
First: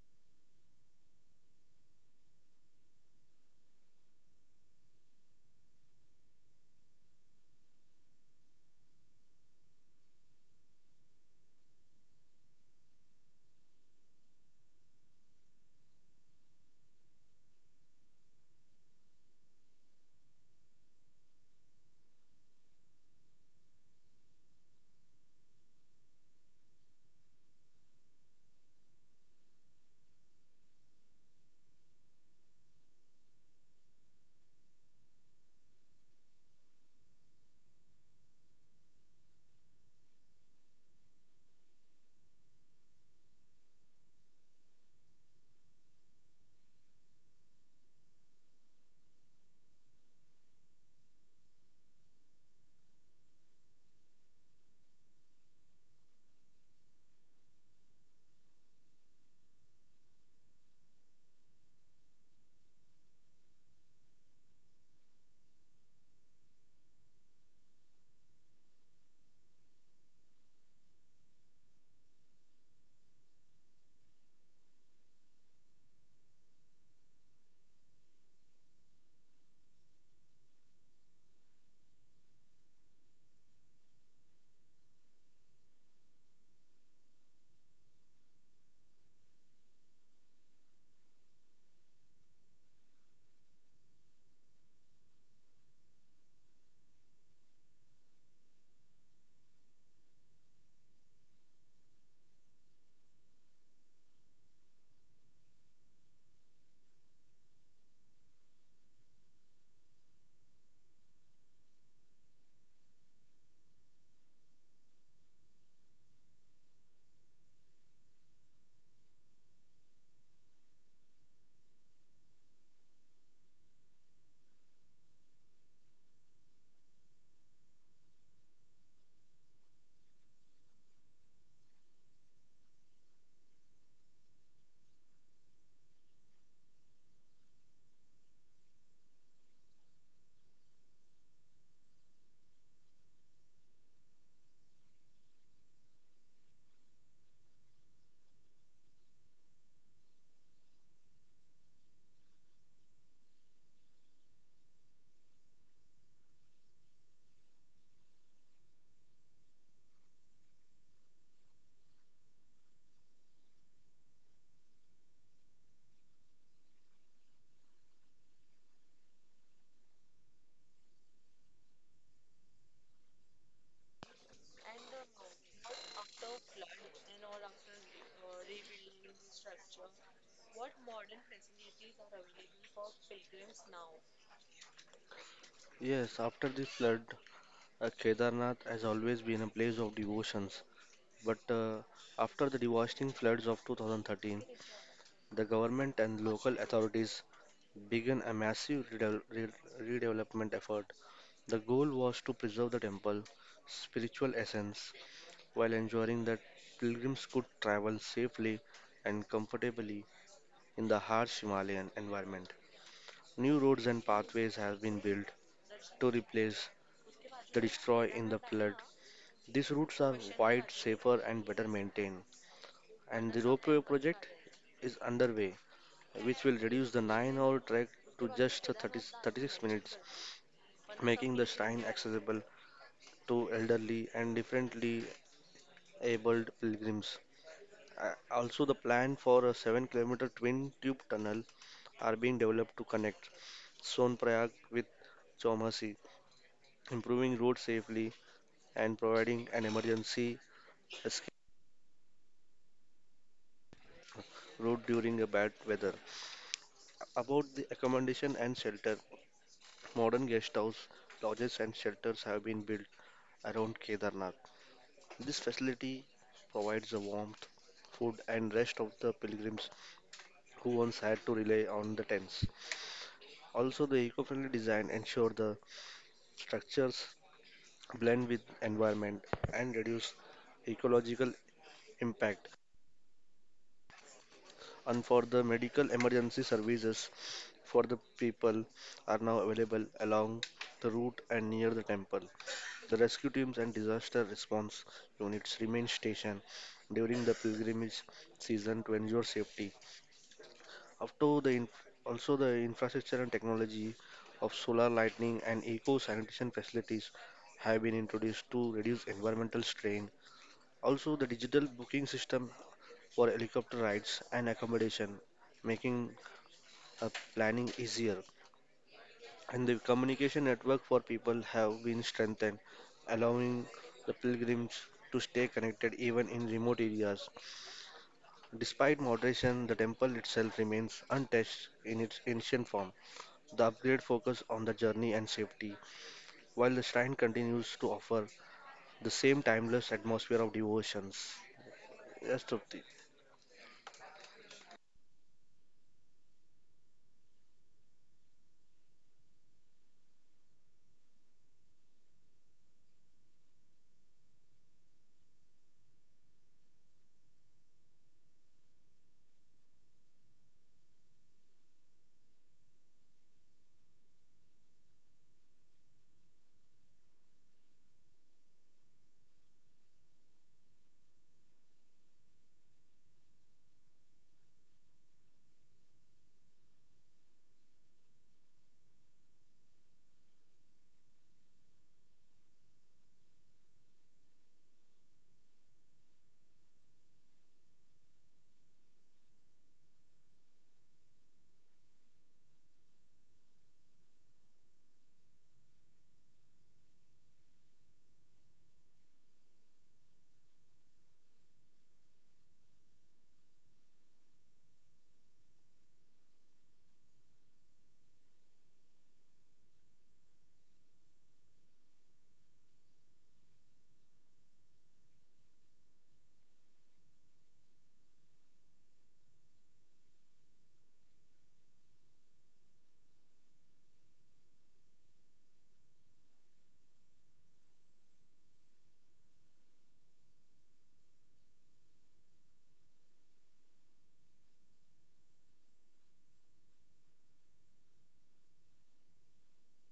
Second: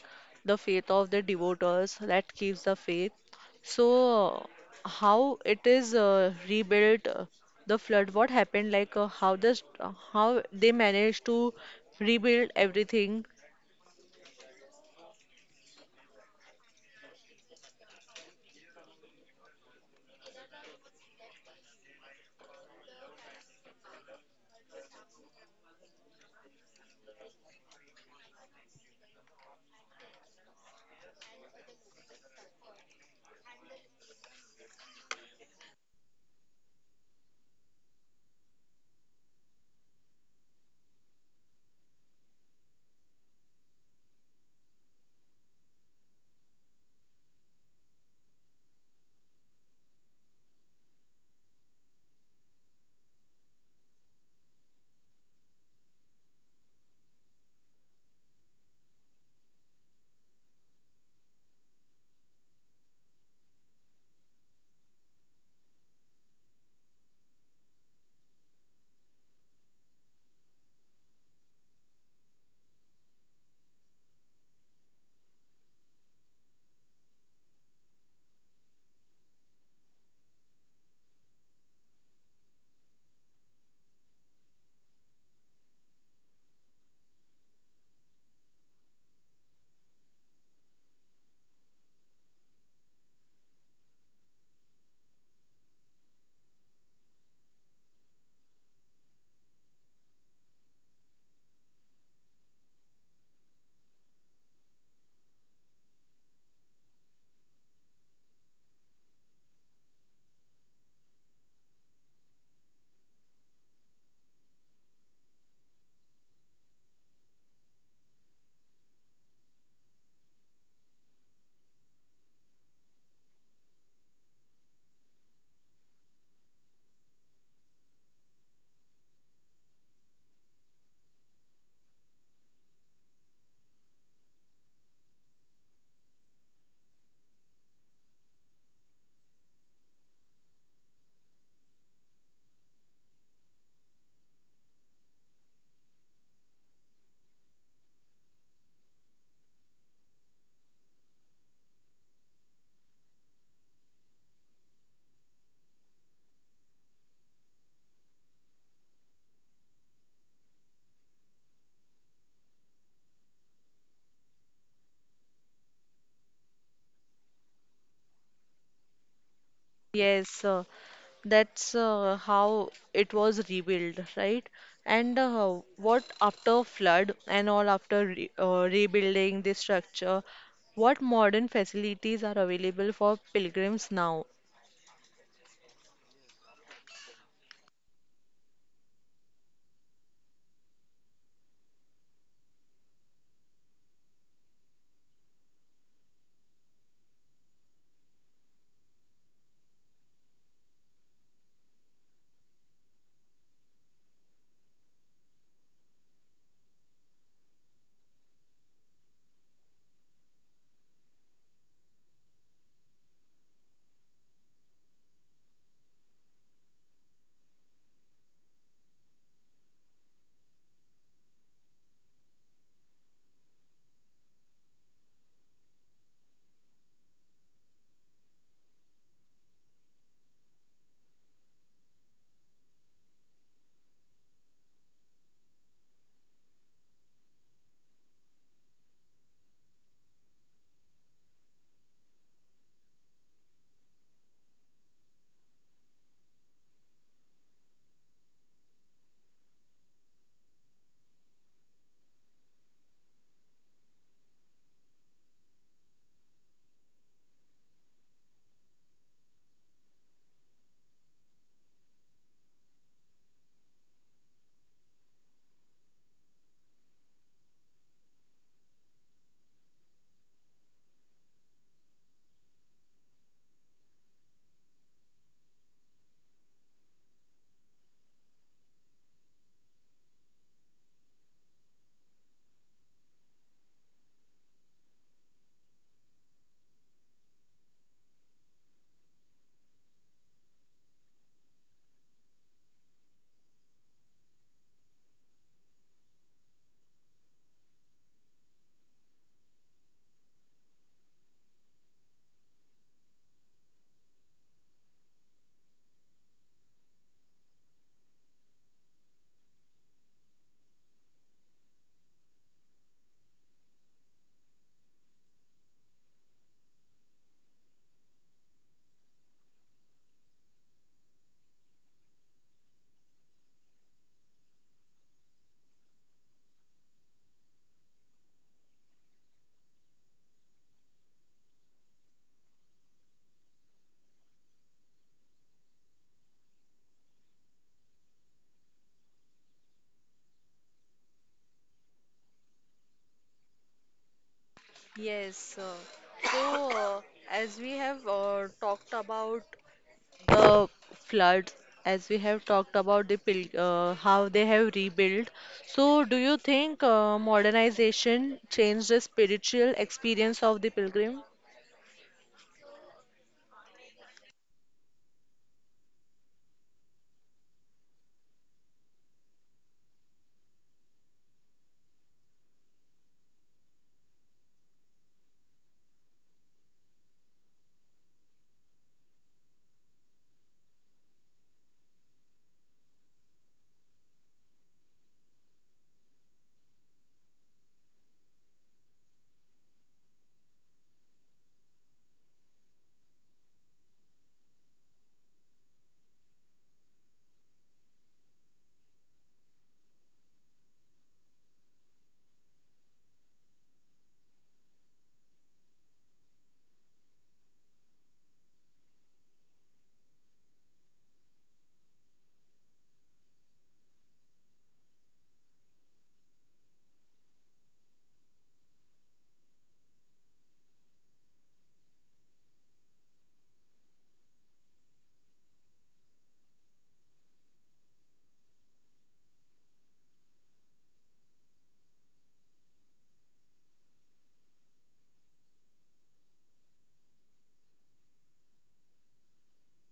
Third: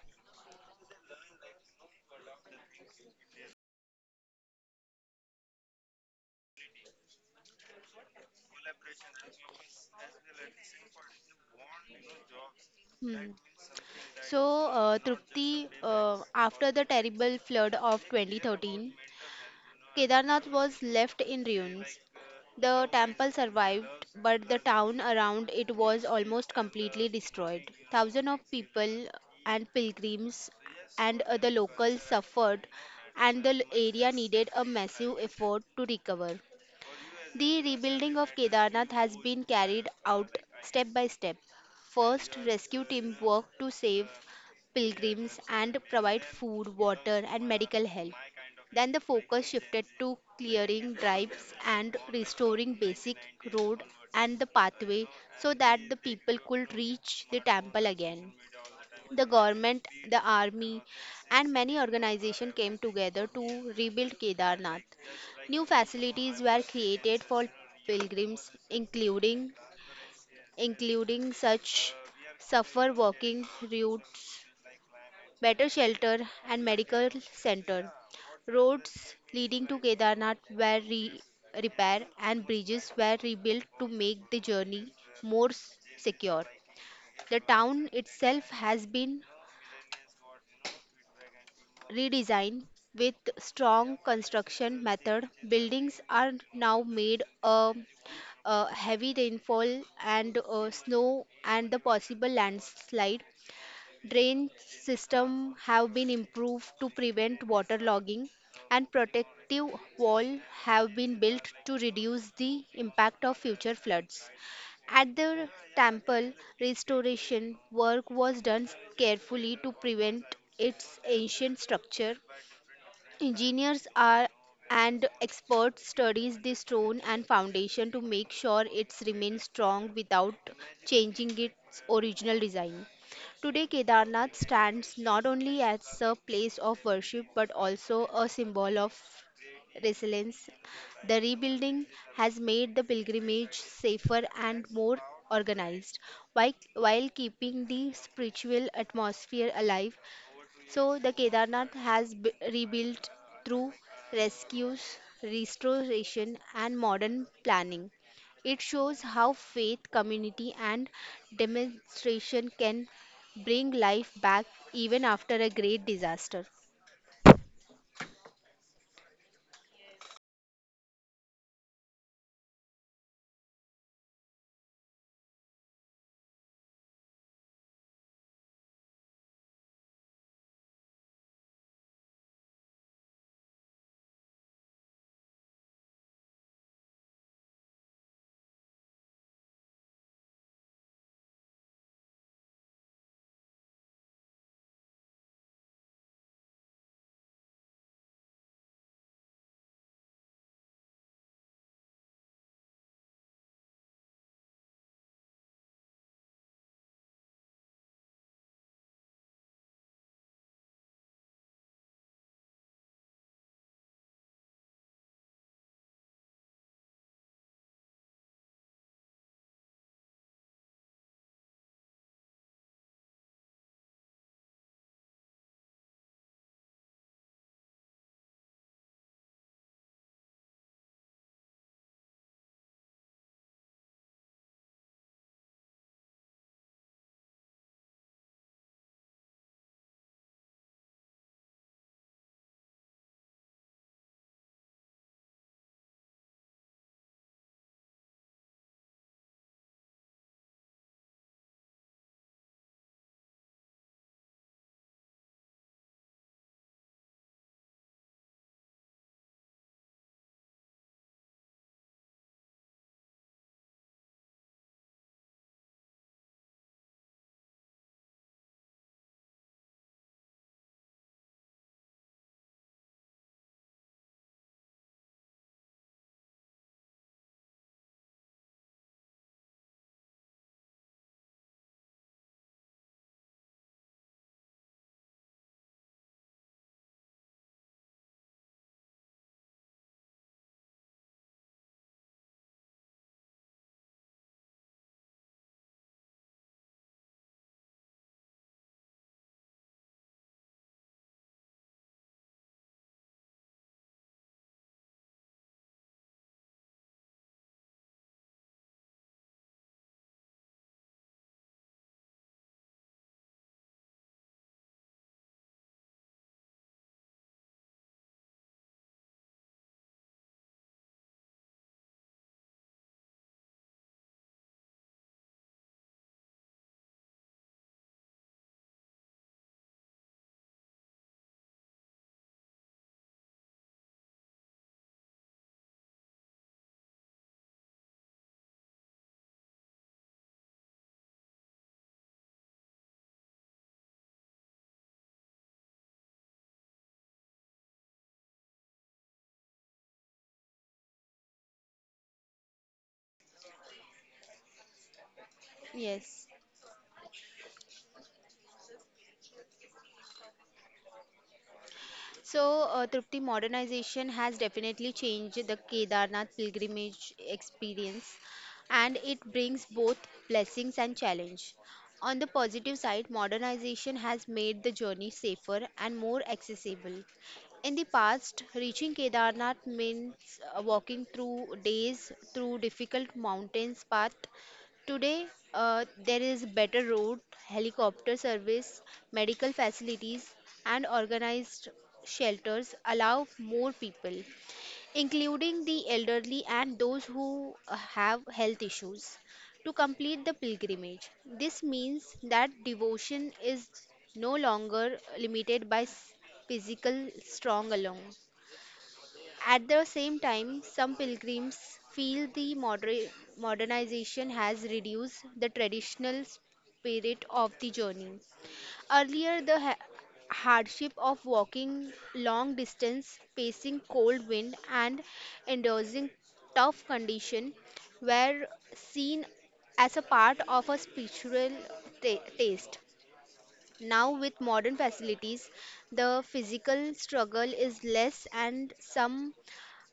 A: the faith of the devotees that keeps the faith. So how it is rebuilt, the flood what happened, like how this, how they managed to rebuild
C: Hmm.
A: everything.
C: So, Trupti, after the terrible flood of 2013, Kedarnath was left in ruins. The temple survived, but the town around it was almost completely destroyed. Thousands of people and pilgrims and other locals suffered, and the area needed a massive effort to recover. The rebuilding of Kedarnath has been carried out step by step. First, rescue team worked to save pilgrims and provide food, water, and medical help. Then the focus shifted to clearing drives and restoring basic road and the pathway so that the people could reach the temple again. The government, the army, and many organizations came together to rebuild Kedarnath. New facilities were created for pilgrims, including such suffer walking routes, better shelter, and medical center. Roads leading to Kedarnath were repaired, and bridges were rebuilt to make the journey more secure. The town itself has been redesign with strong construction method buildings are now made heavy rainfall and snow and the possible landslide. Drain system have been improved to prevent water logging and protective wall have been built to reduce the impact of future floods. At the temple, restoration work was done carefully to prevent its ancient structure. Engineers are and experts studies the stone and foundation to make sure it remains strong without changing its original design. Today Kedarnath stands not only as a place of worship but also a symbol of resilience. The rebuilding has made the pilgrimage safer and more organized, while keeping the spiritual atmosphere alive so the Kedarnath has rebuilt through rescues, restoration, and modern planning. It shows how faith, community, and demonstration can bring life back even after a great disaster.
A: Yes, that's how it was rebuilt, right? And what after flood and all after re rebuilding the structure, what modern facilities are available for pilgrims now?
B: Yes, after the flood, Kedarnath has always been a place of devotions. But after the devastating floods of 2013, the government and local authorities began a massive redevelopment effort. The goal was to preserve the temple spiritual essence while ensuring that pilgrims could travel safely and comfortably in the harsh Himalayan environment. New roads and pathways have been built to replace the destroyed in the flood. These routes are wide, safer, and better maintained, and the ropeway project is underway which will reduce the 9-hour trek to just 30, 36 minutes, making the shrine accessible to elderly and differently abled pilgrims. Also, the plan for a 7-kilometer twin tube tunnel are being developed to connect Sonprayag with Chaumasi, improving road safely and providing an emergency escape route during a bad weather. About the accommodation and shelter, modern guest house, lodges, and shelters have been built around Kedarnath. This facility provides the warmth, food, and rest of the pilgrims who once had to rely on the tents. Also, the eco friendly design ensure the structures blend with environment and reduce ecological impact. And for the medical emergency services for the people are now available along the route and near the temple. The rescue teams and disaster response units remain stationed during the pilgrimage season to ensure safety. Also, the infrastructure and technology of solar lighting and eco sanitation facilities have been introduced to reduce environmental strain. Also, the digital booking system for helicopter rides and accommodation, making planning easier. And the communication network for people have been strengthened, allowing the pilgrims to stay connected even in remote areas. Despite moderation, the temple itself remains untouched in its ancient form. The upgrade focuses on the journey and safety, while the shrine continues to offer the same timeless atmosphere of devotions. Yes, Trupti.
A: Yes. So, as we have talked about the floods, as we have talked about the pil how they have rebuilt. So, do
C: Yes.
A: you think modernization changed the spiritual experience of the pilgrim?
C: So, Trupti, modernization has definitely changed the Kedarnath pilgrimage experience and it brings both blessings and challenge. On the positive side, modernization has made the journey safer and more accessible. In the past, reaching Kedarnath means walking through days through difficult mountains path. Today, there is better road, helicopter service, medical facilities, and organized shelters allow more people, including the elderly and those who have health issues, to complete the pilgrimage. This means that devotion is no longer limited by physical strong alone. At the same time, some pilgrims feel the modernization has reduced the traditional spirit of the journey. Earlier, the hardship of walking long distance, facing cold wind, and enduring tough conditions were seen as a part of a spiritual taste. Now, with modern facilities, the physical struggle is less, and some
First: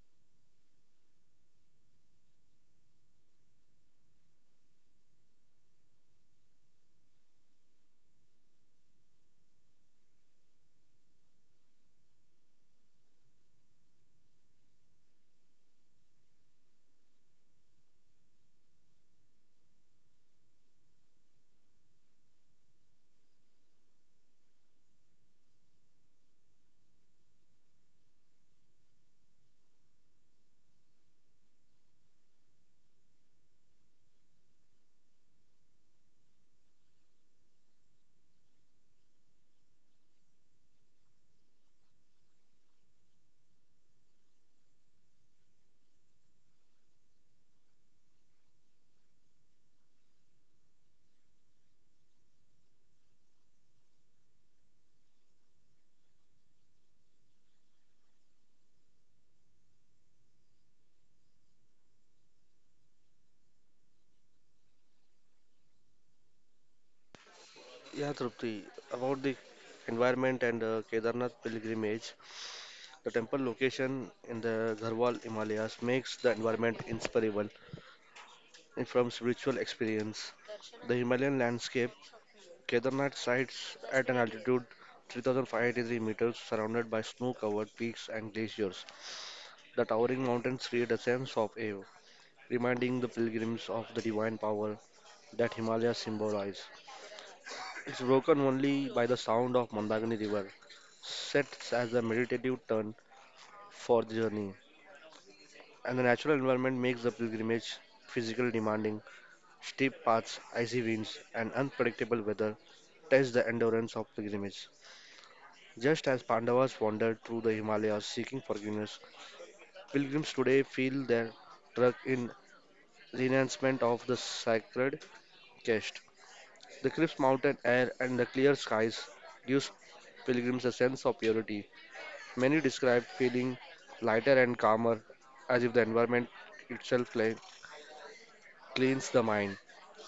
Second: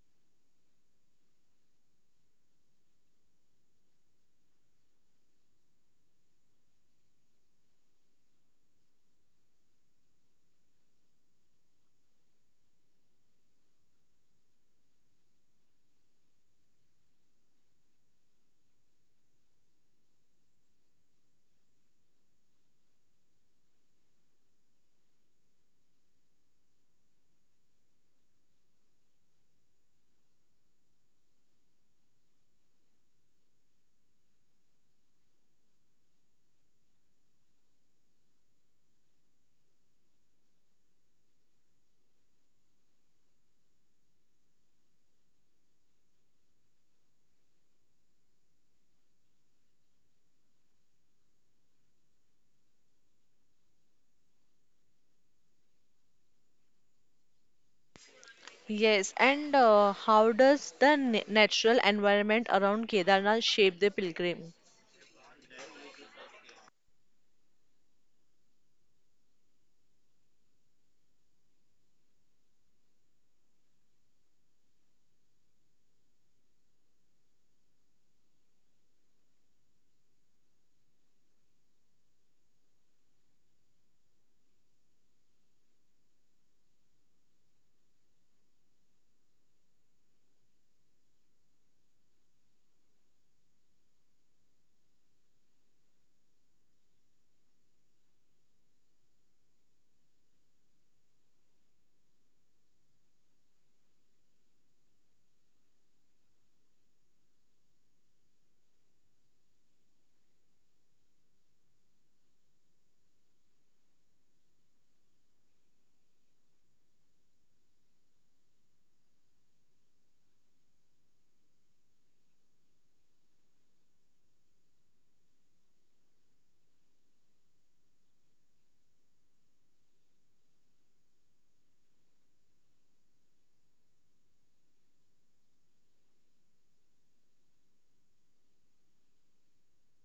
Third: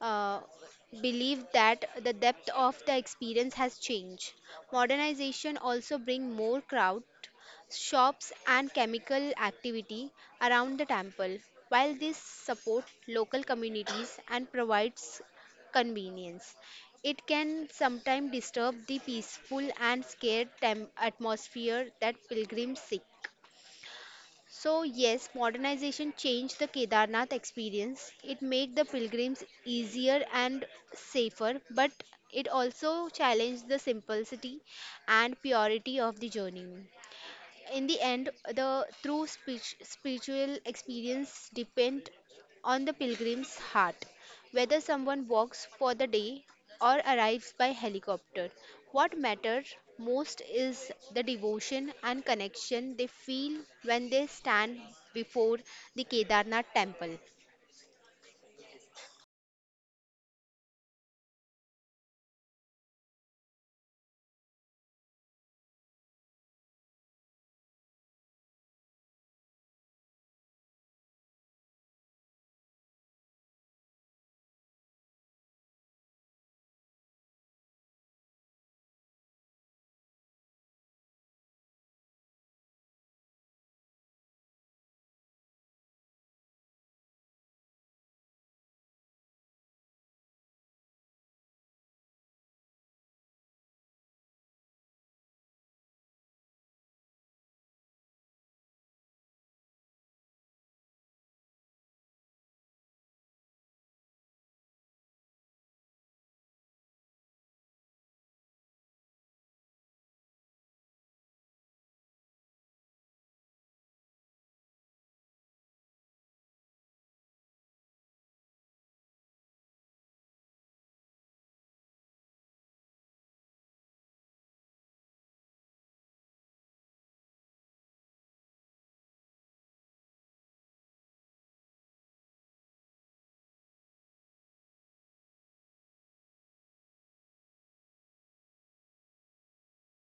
C: uh, believe that the depth of the experience has changed. Modernization also bring more crowd, shops and chemical activity around the temple, while this support local communities and provides convenience. It can sometimes disturb the peaceful and scared tem- atmosphere that pilgrims seek. So yes, modernization changed the Kedarnath experience. It made the pilgrims easier and safer, but it also challenged the simplicity and purity of the journey in the end, the true speech, spiritual experience depend on the pilgrim's heart, whether someone walks for the day or arrives by helicopter. What matters most is the devotion and connection they feel when they stand before the Kedarnath temple.
A: Yes, and how does the na natural environment around Kedarnath shape the pilgrim?
B: Yeah, Trupti. About the environment and Kedarnath pilgrimage, the temple location in the Garhwal Himalayas makes the environment inseparable from spiritual experience. The Himalayan landscape, Kedarnath sites at an altitude 3,583 meters, surrounded by snow-covered peaks and glaciers. The towering mountains create a sense of awe, reminding the pilgrims of the divine power that Himalayas symbolize. It's broken only by the sound of Mandagini River, sets as a meditative turn for the journey, and the natural environment makes the pilgrimage physical demanding. Steep paths, icy winds, and unpredictable weather test the endurance of pilgrimage. Just as Pandavas wandered through the Himalayas seeking forgiveness, pilgrims today feel their trek in renouncement of the sacred quest. The crisp mountain air and the clear skies gives pilgrims a sense of purity. Many describe feeling lighter and calmer, as if the environment itself cleans the mind.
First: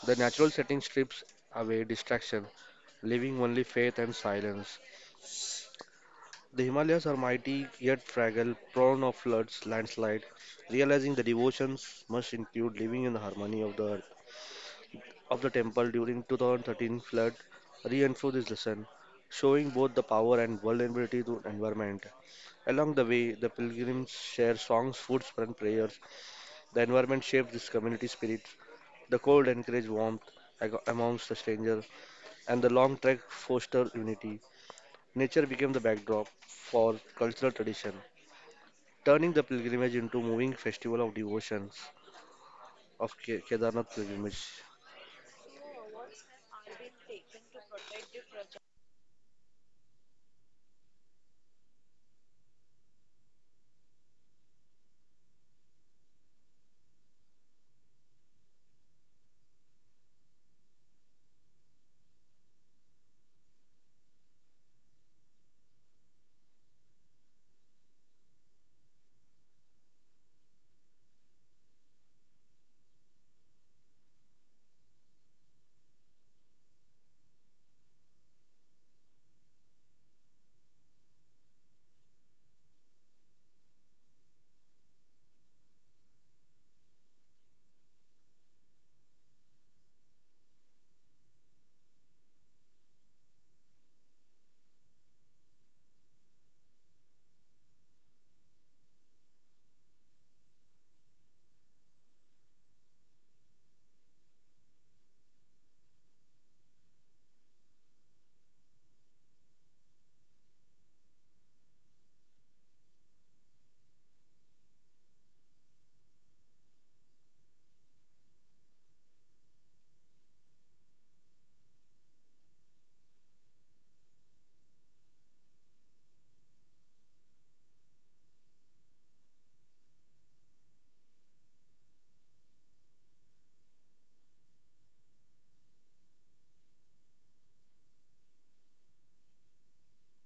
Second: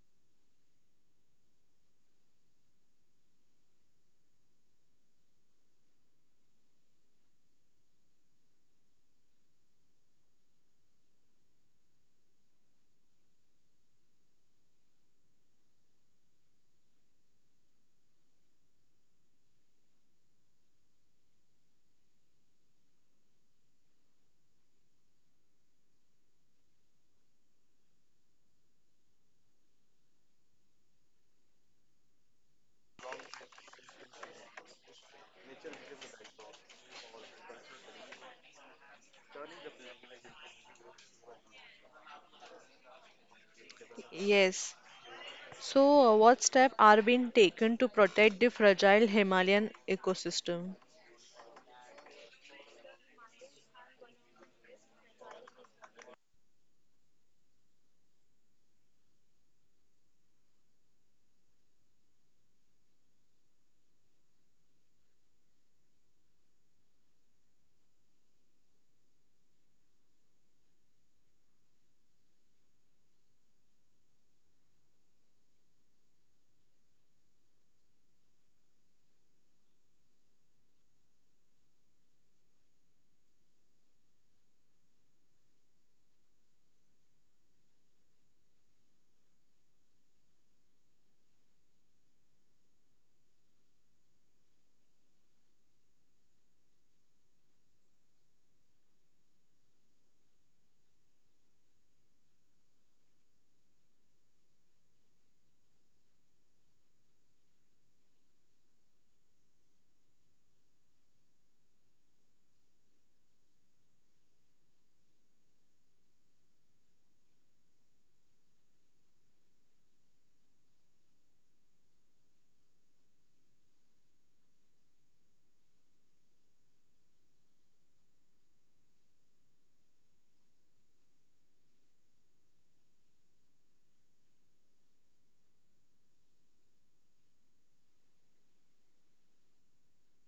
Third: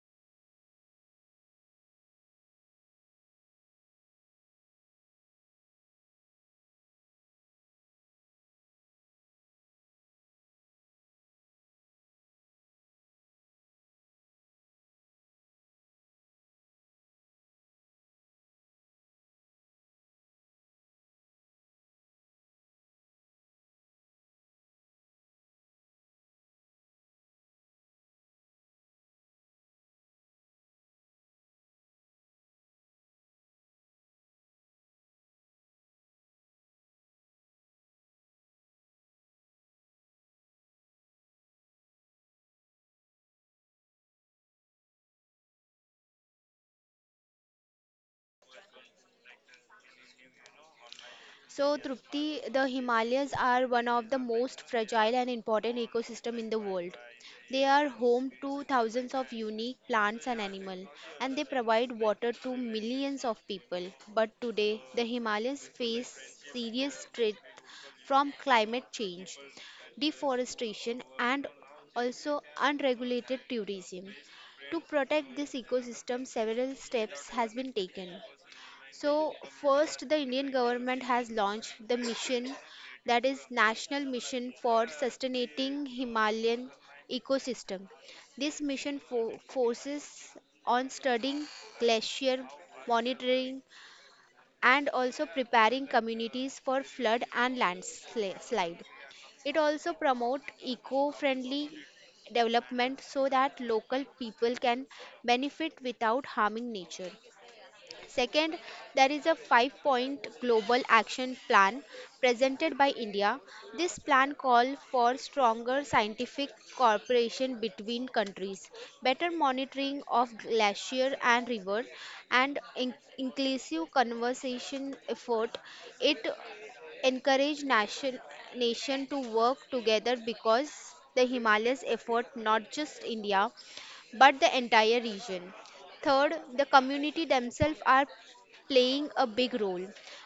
B: The natural setting strips away distraction, leaving only faith and silence. The Himalayas are mighty yet fragile, prone of floods, landslide. Realizing the devotions must include living in the harmony of the earth of the temple during 2013 flood reinforced this lesson, showing both the power and vulnerability to environment. Along the way, the pilgrims share songs, foods, and prayers. The environment shapes this community spirit. The cold encouraged warmth amongst the strangers, and the long trek fostered unity. Nature became the backdrop for cultural tradition, turning the pilgrimage into a moving festival of devotions of Kedarnath pilgrimage.
A: Yes. So, what steps are being taken to protect the fragile Himalayan ecosystem?
C: So, Trupti, the Himalayas are one of the most fragile and important ecosystem in the world. They are home to thousands of unique plants and animals, and they provide water to millions of people. But today, the Himalayas face serious threat from climate change, deforestation, and also unregulated tourism. To protect this ecosystem, several steps has been taken. So, first, the Indian government has launched the mission that is National Mission for Sustaining Himalayan Ecosystem. This mission focuses on studying glacier monitoring and also preparing communities for flood and landslide. It also promotes eco-friendly development so that local people can benefit without harming nature. Second, there is a 5 point global action plan presented by India. This plan calls for stronger scientific cooperation between countries, better monitoring of glacier and river, and inclusive conservation effort. It encourage nation to work together because the Himalayas effort not just India but the entire region. Third, the community themselves are playing a big role.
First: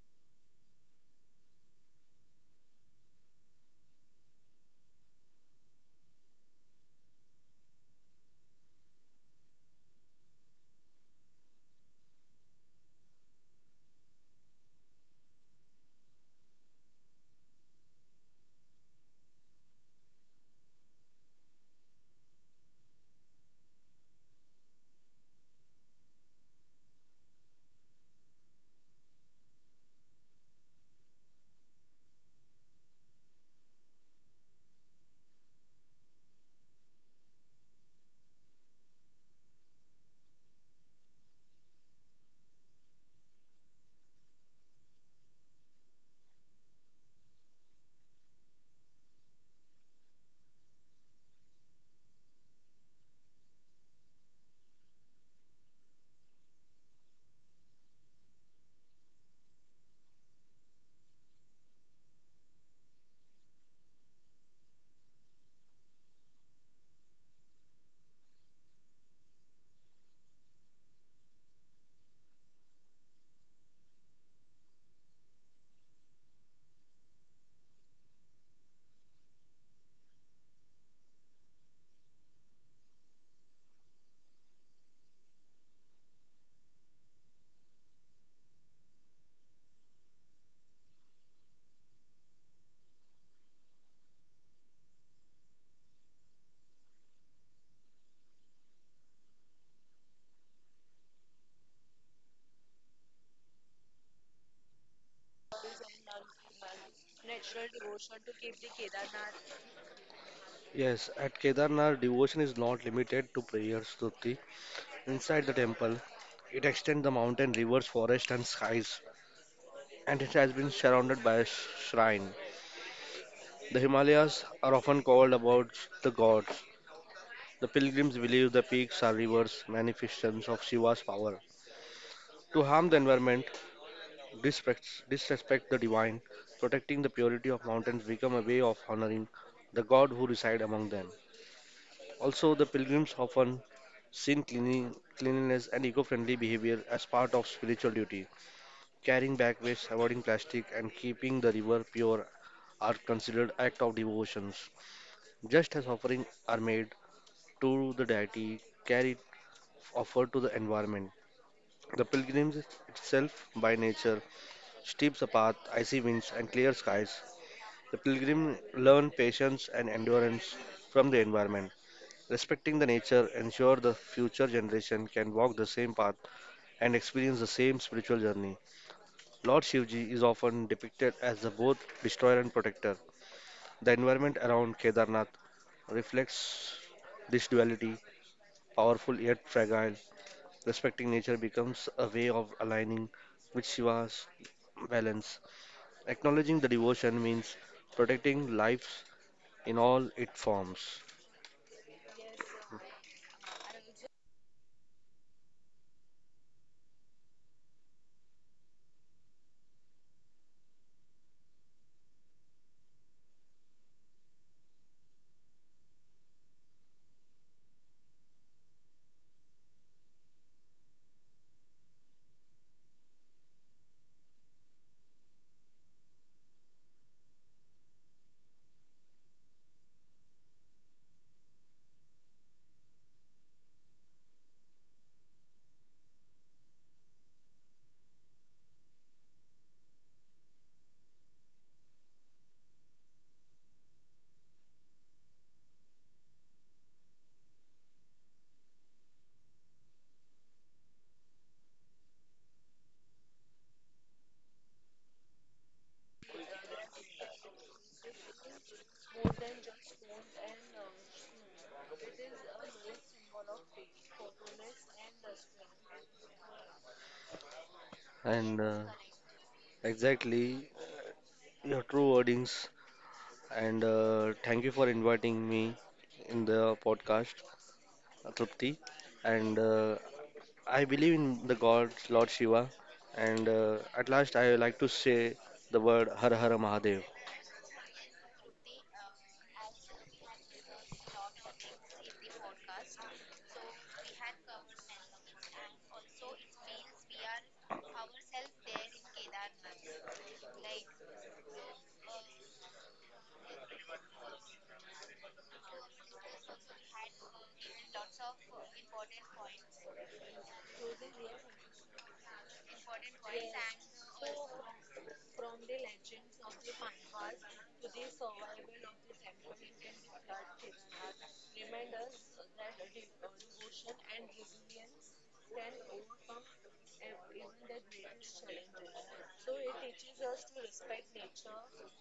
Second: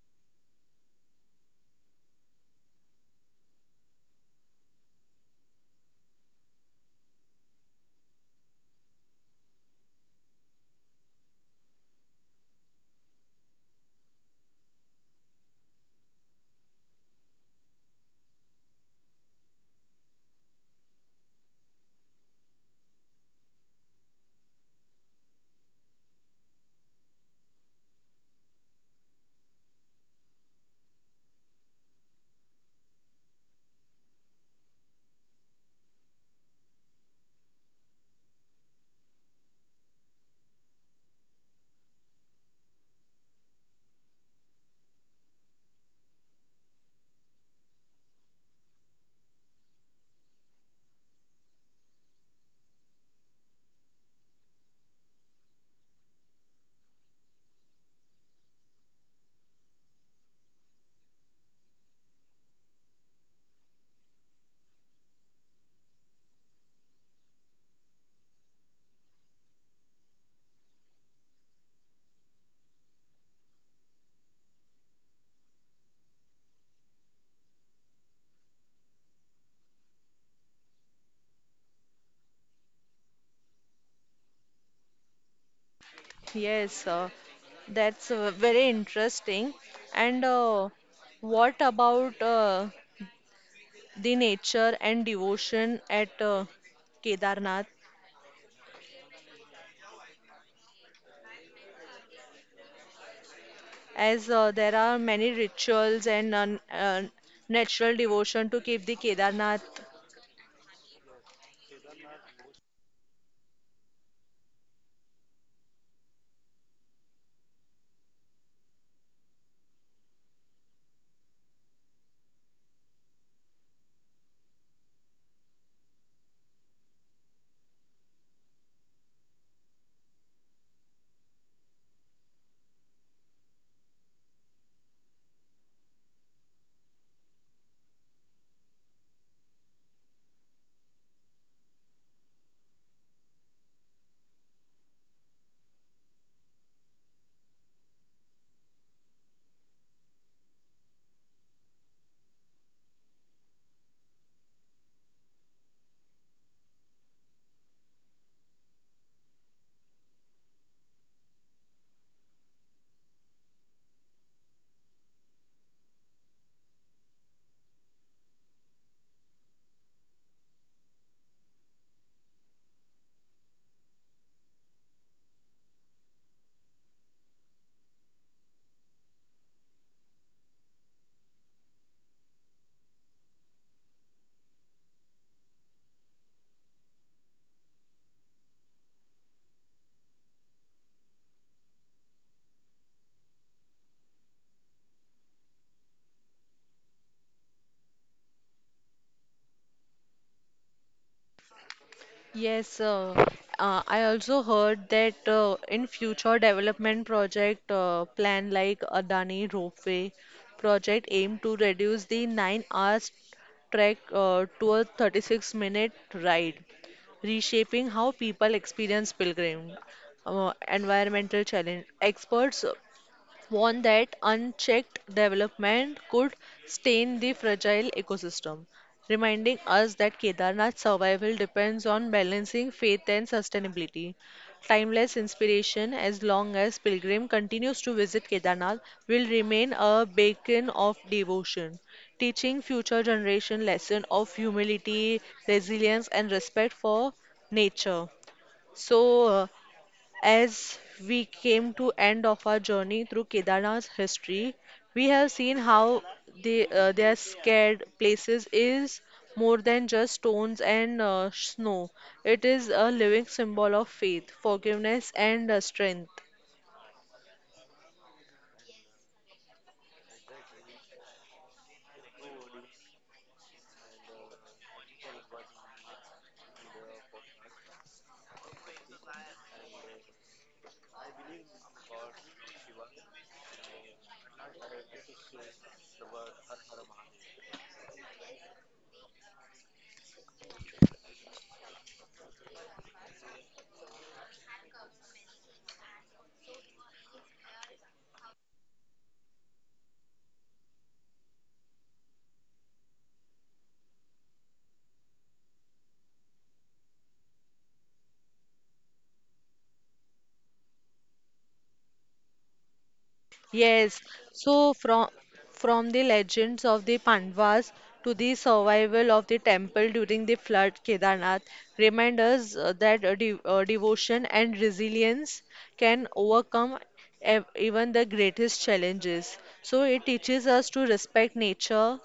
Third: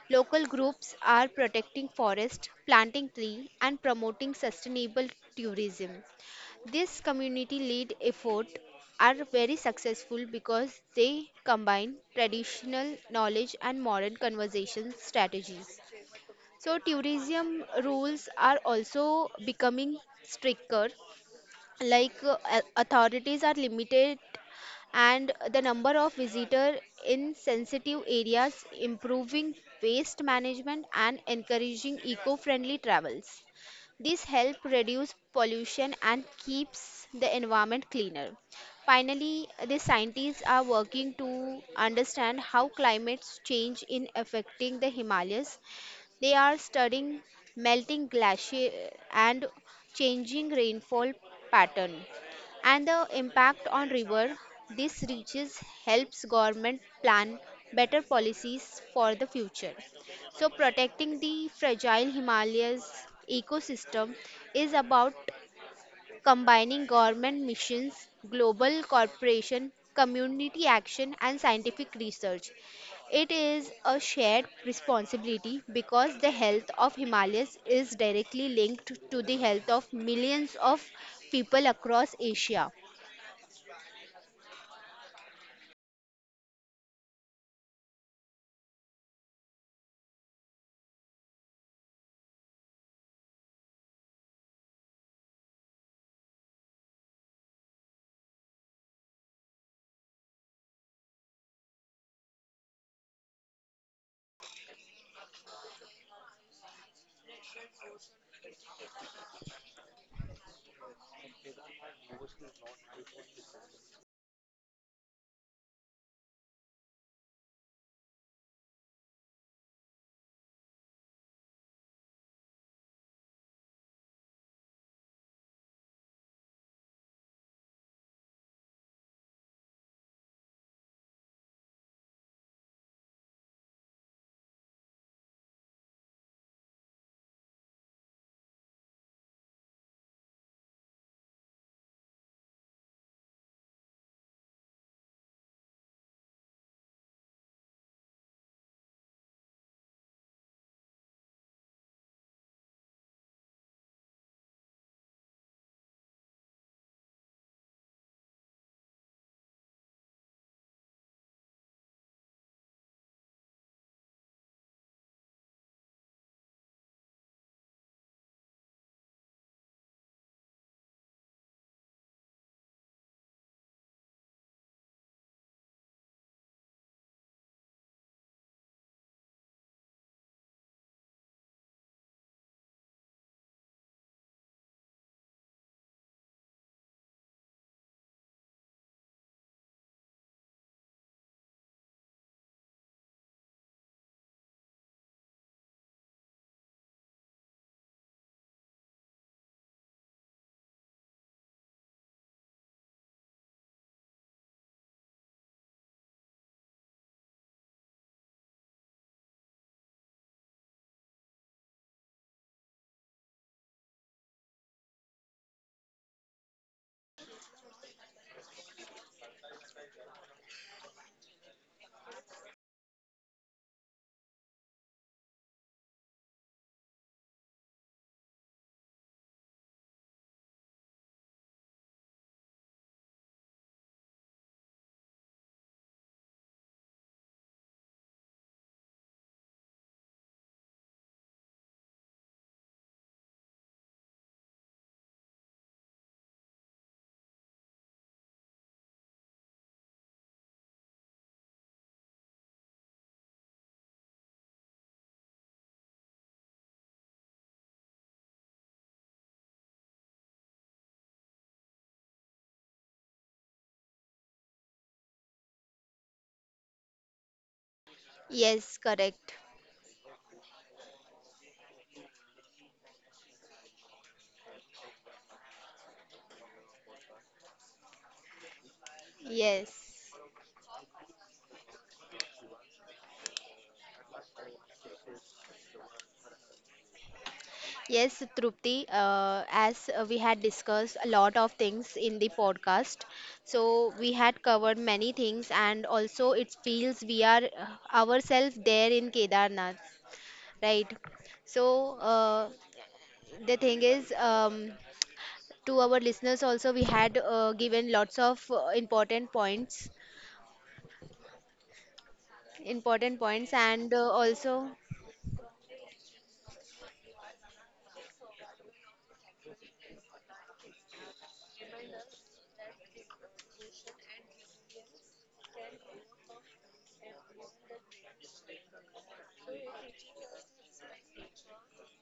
C: Local groups are protecting forest, planting tree and promoting sustainable tourism. This community led effort are very successful because they combine traditional knowledge and modern conservation strategies. So tourism rules are also becoming stricter, like authorities are limited and the number of visitors in sensitive areas, improving waste management and encouraging eco-friendly travels. This help reduce pollution and keeps the environment cleaner. Finally, the scientists are working to understand how climate change is affecting the Himalayas they are studying melting glacier and changing rainfall pattern and the impact on river. This reaches helps government plan better policies for the future. So protecting the fragile Himalayas ecosystem is about combining government missions, global cooperation, community action, and scientific research. It is a shared responsibility because the health of Himalayas is directly linked to the health of millions of people across Asia.
A: Yes, that's very interesting. And what about the nature and devotion at Kedarnath? As there are many rituals and natural devotion to keep the Kedarnath.
B: Yes, at Kedarnath, devotion is not limited to prayers, Stuti. Inside the temple, it extends the mountain, rivers, forest, and skies, and it has been surrounded by a shrine. The Himalayas are often called about the gods. The pilgrims believe the peaks are rivers, manifestations of Shiva's power. To harm the environment, disrespect the divine, protecting the purity of mountains become a way of honoring the god who reside among them. Also, the pilgrims often seen cleanliness and eco friendly behavior as part of spiritual duty. Carrying back waste, avoiding plastic, and keeping the river pure are considered acts of devotions. Just as offerings are made to the deity, carried offered to the environment. The pilgrims itself, by nature, steeps a path, icy winds, and clear skies. The pilgrim learn patience and endurance from the environment. Respecting the nature ensure the future generation can walk the same path and experience the same spiritual journey. Lord Shivji is often depicted as the both destroyer and protector. The environment around Kedarnath reflects this duality, powerful yet fragile. Respecting nature becomes a way of aligning with Shiva's balance. Acknowledging the devotion means protecting life in all its forms.
A: Yes, I also heard that in future development project plan like Adani Ropeway project aim to reduce the 9 hours trek to a 36-minute ride, reshaping how people experience pilgrim, environmental challenge. Experts warned that unchecked development could stain the fragile ecosystem, reminding us that Kedarnath's survival depends on balancing faith and sustainability. Timeless inspiration, as long as pilgrim continues to visit Kedarnath, will remain a beacon of devotion, teaching future generation lesson of humility, resilience, and respect for nature. So, as we came to end of our journey through Kedarnath's history, we have seen how the their scared places is more than just stones and snow. It is a living symbol of faith, forgiveness, and strength.
B: And
C: Yes, correct.
B: exactly your true wordings, and thank you for inviting me in the podcast, Trupti. And
C: Yes.
B: I believe in the God, Lord Shiva. And at last, I like to say the word Har Har Mahadev.
C: Yes, Trupti, as we had discussed a lot of things in the podcast, so we had covered many things, and also it feels we are ourselves there in Kedarnath, right? So, the thing is, to our listeners, also, we had given lots of important points, and
A: Yes,
C: also,
A: so from the legends of the Pandavas to the survival of the temple during the flood, Kedarnath remind us that de devotion and resilience can overcome ev even the greatest challenges. So it teaches us to respect nature,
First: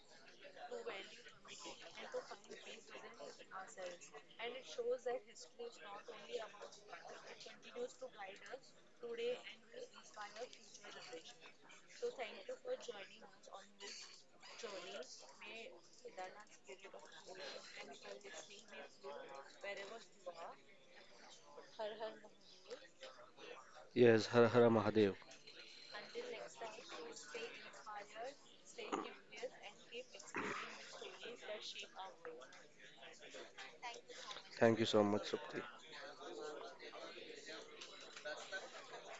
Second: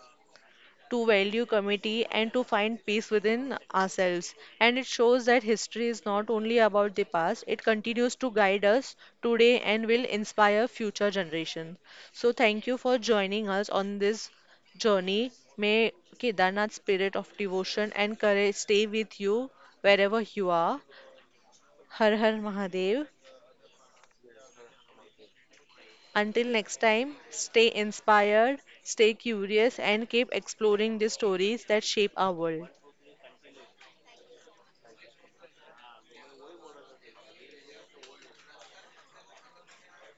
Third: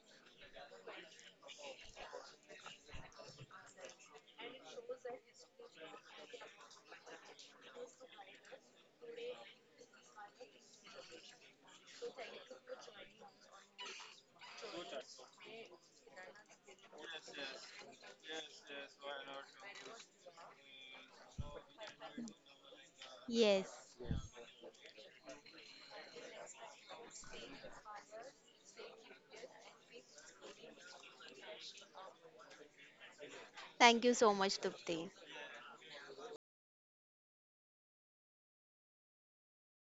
A: to value community and to find peace within ourselves. And it shows that history is not only about the past, it continues to guide us today and will inspire future generations. So thank you for joining us on this journey. May Kedarnath's spirit of devotion and courage stay with you wherever you are. Har Har Mahadev.
C: yes,
B: Yes, Har Har Mahadev.
A: Until next time, stay inspired, stay curious, and keep exploring the stories that shape our world.
C: thank you so much,
B: Thank you so
C: Trupti.
B: much, Trupti.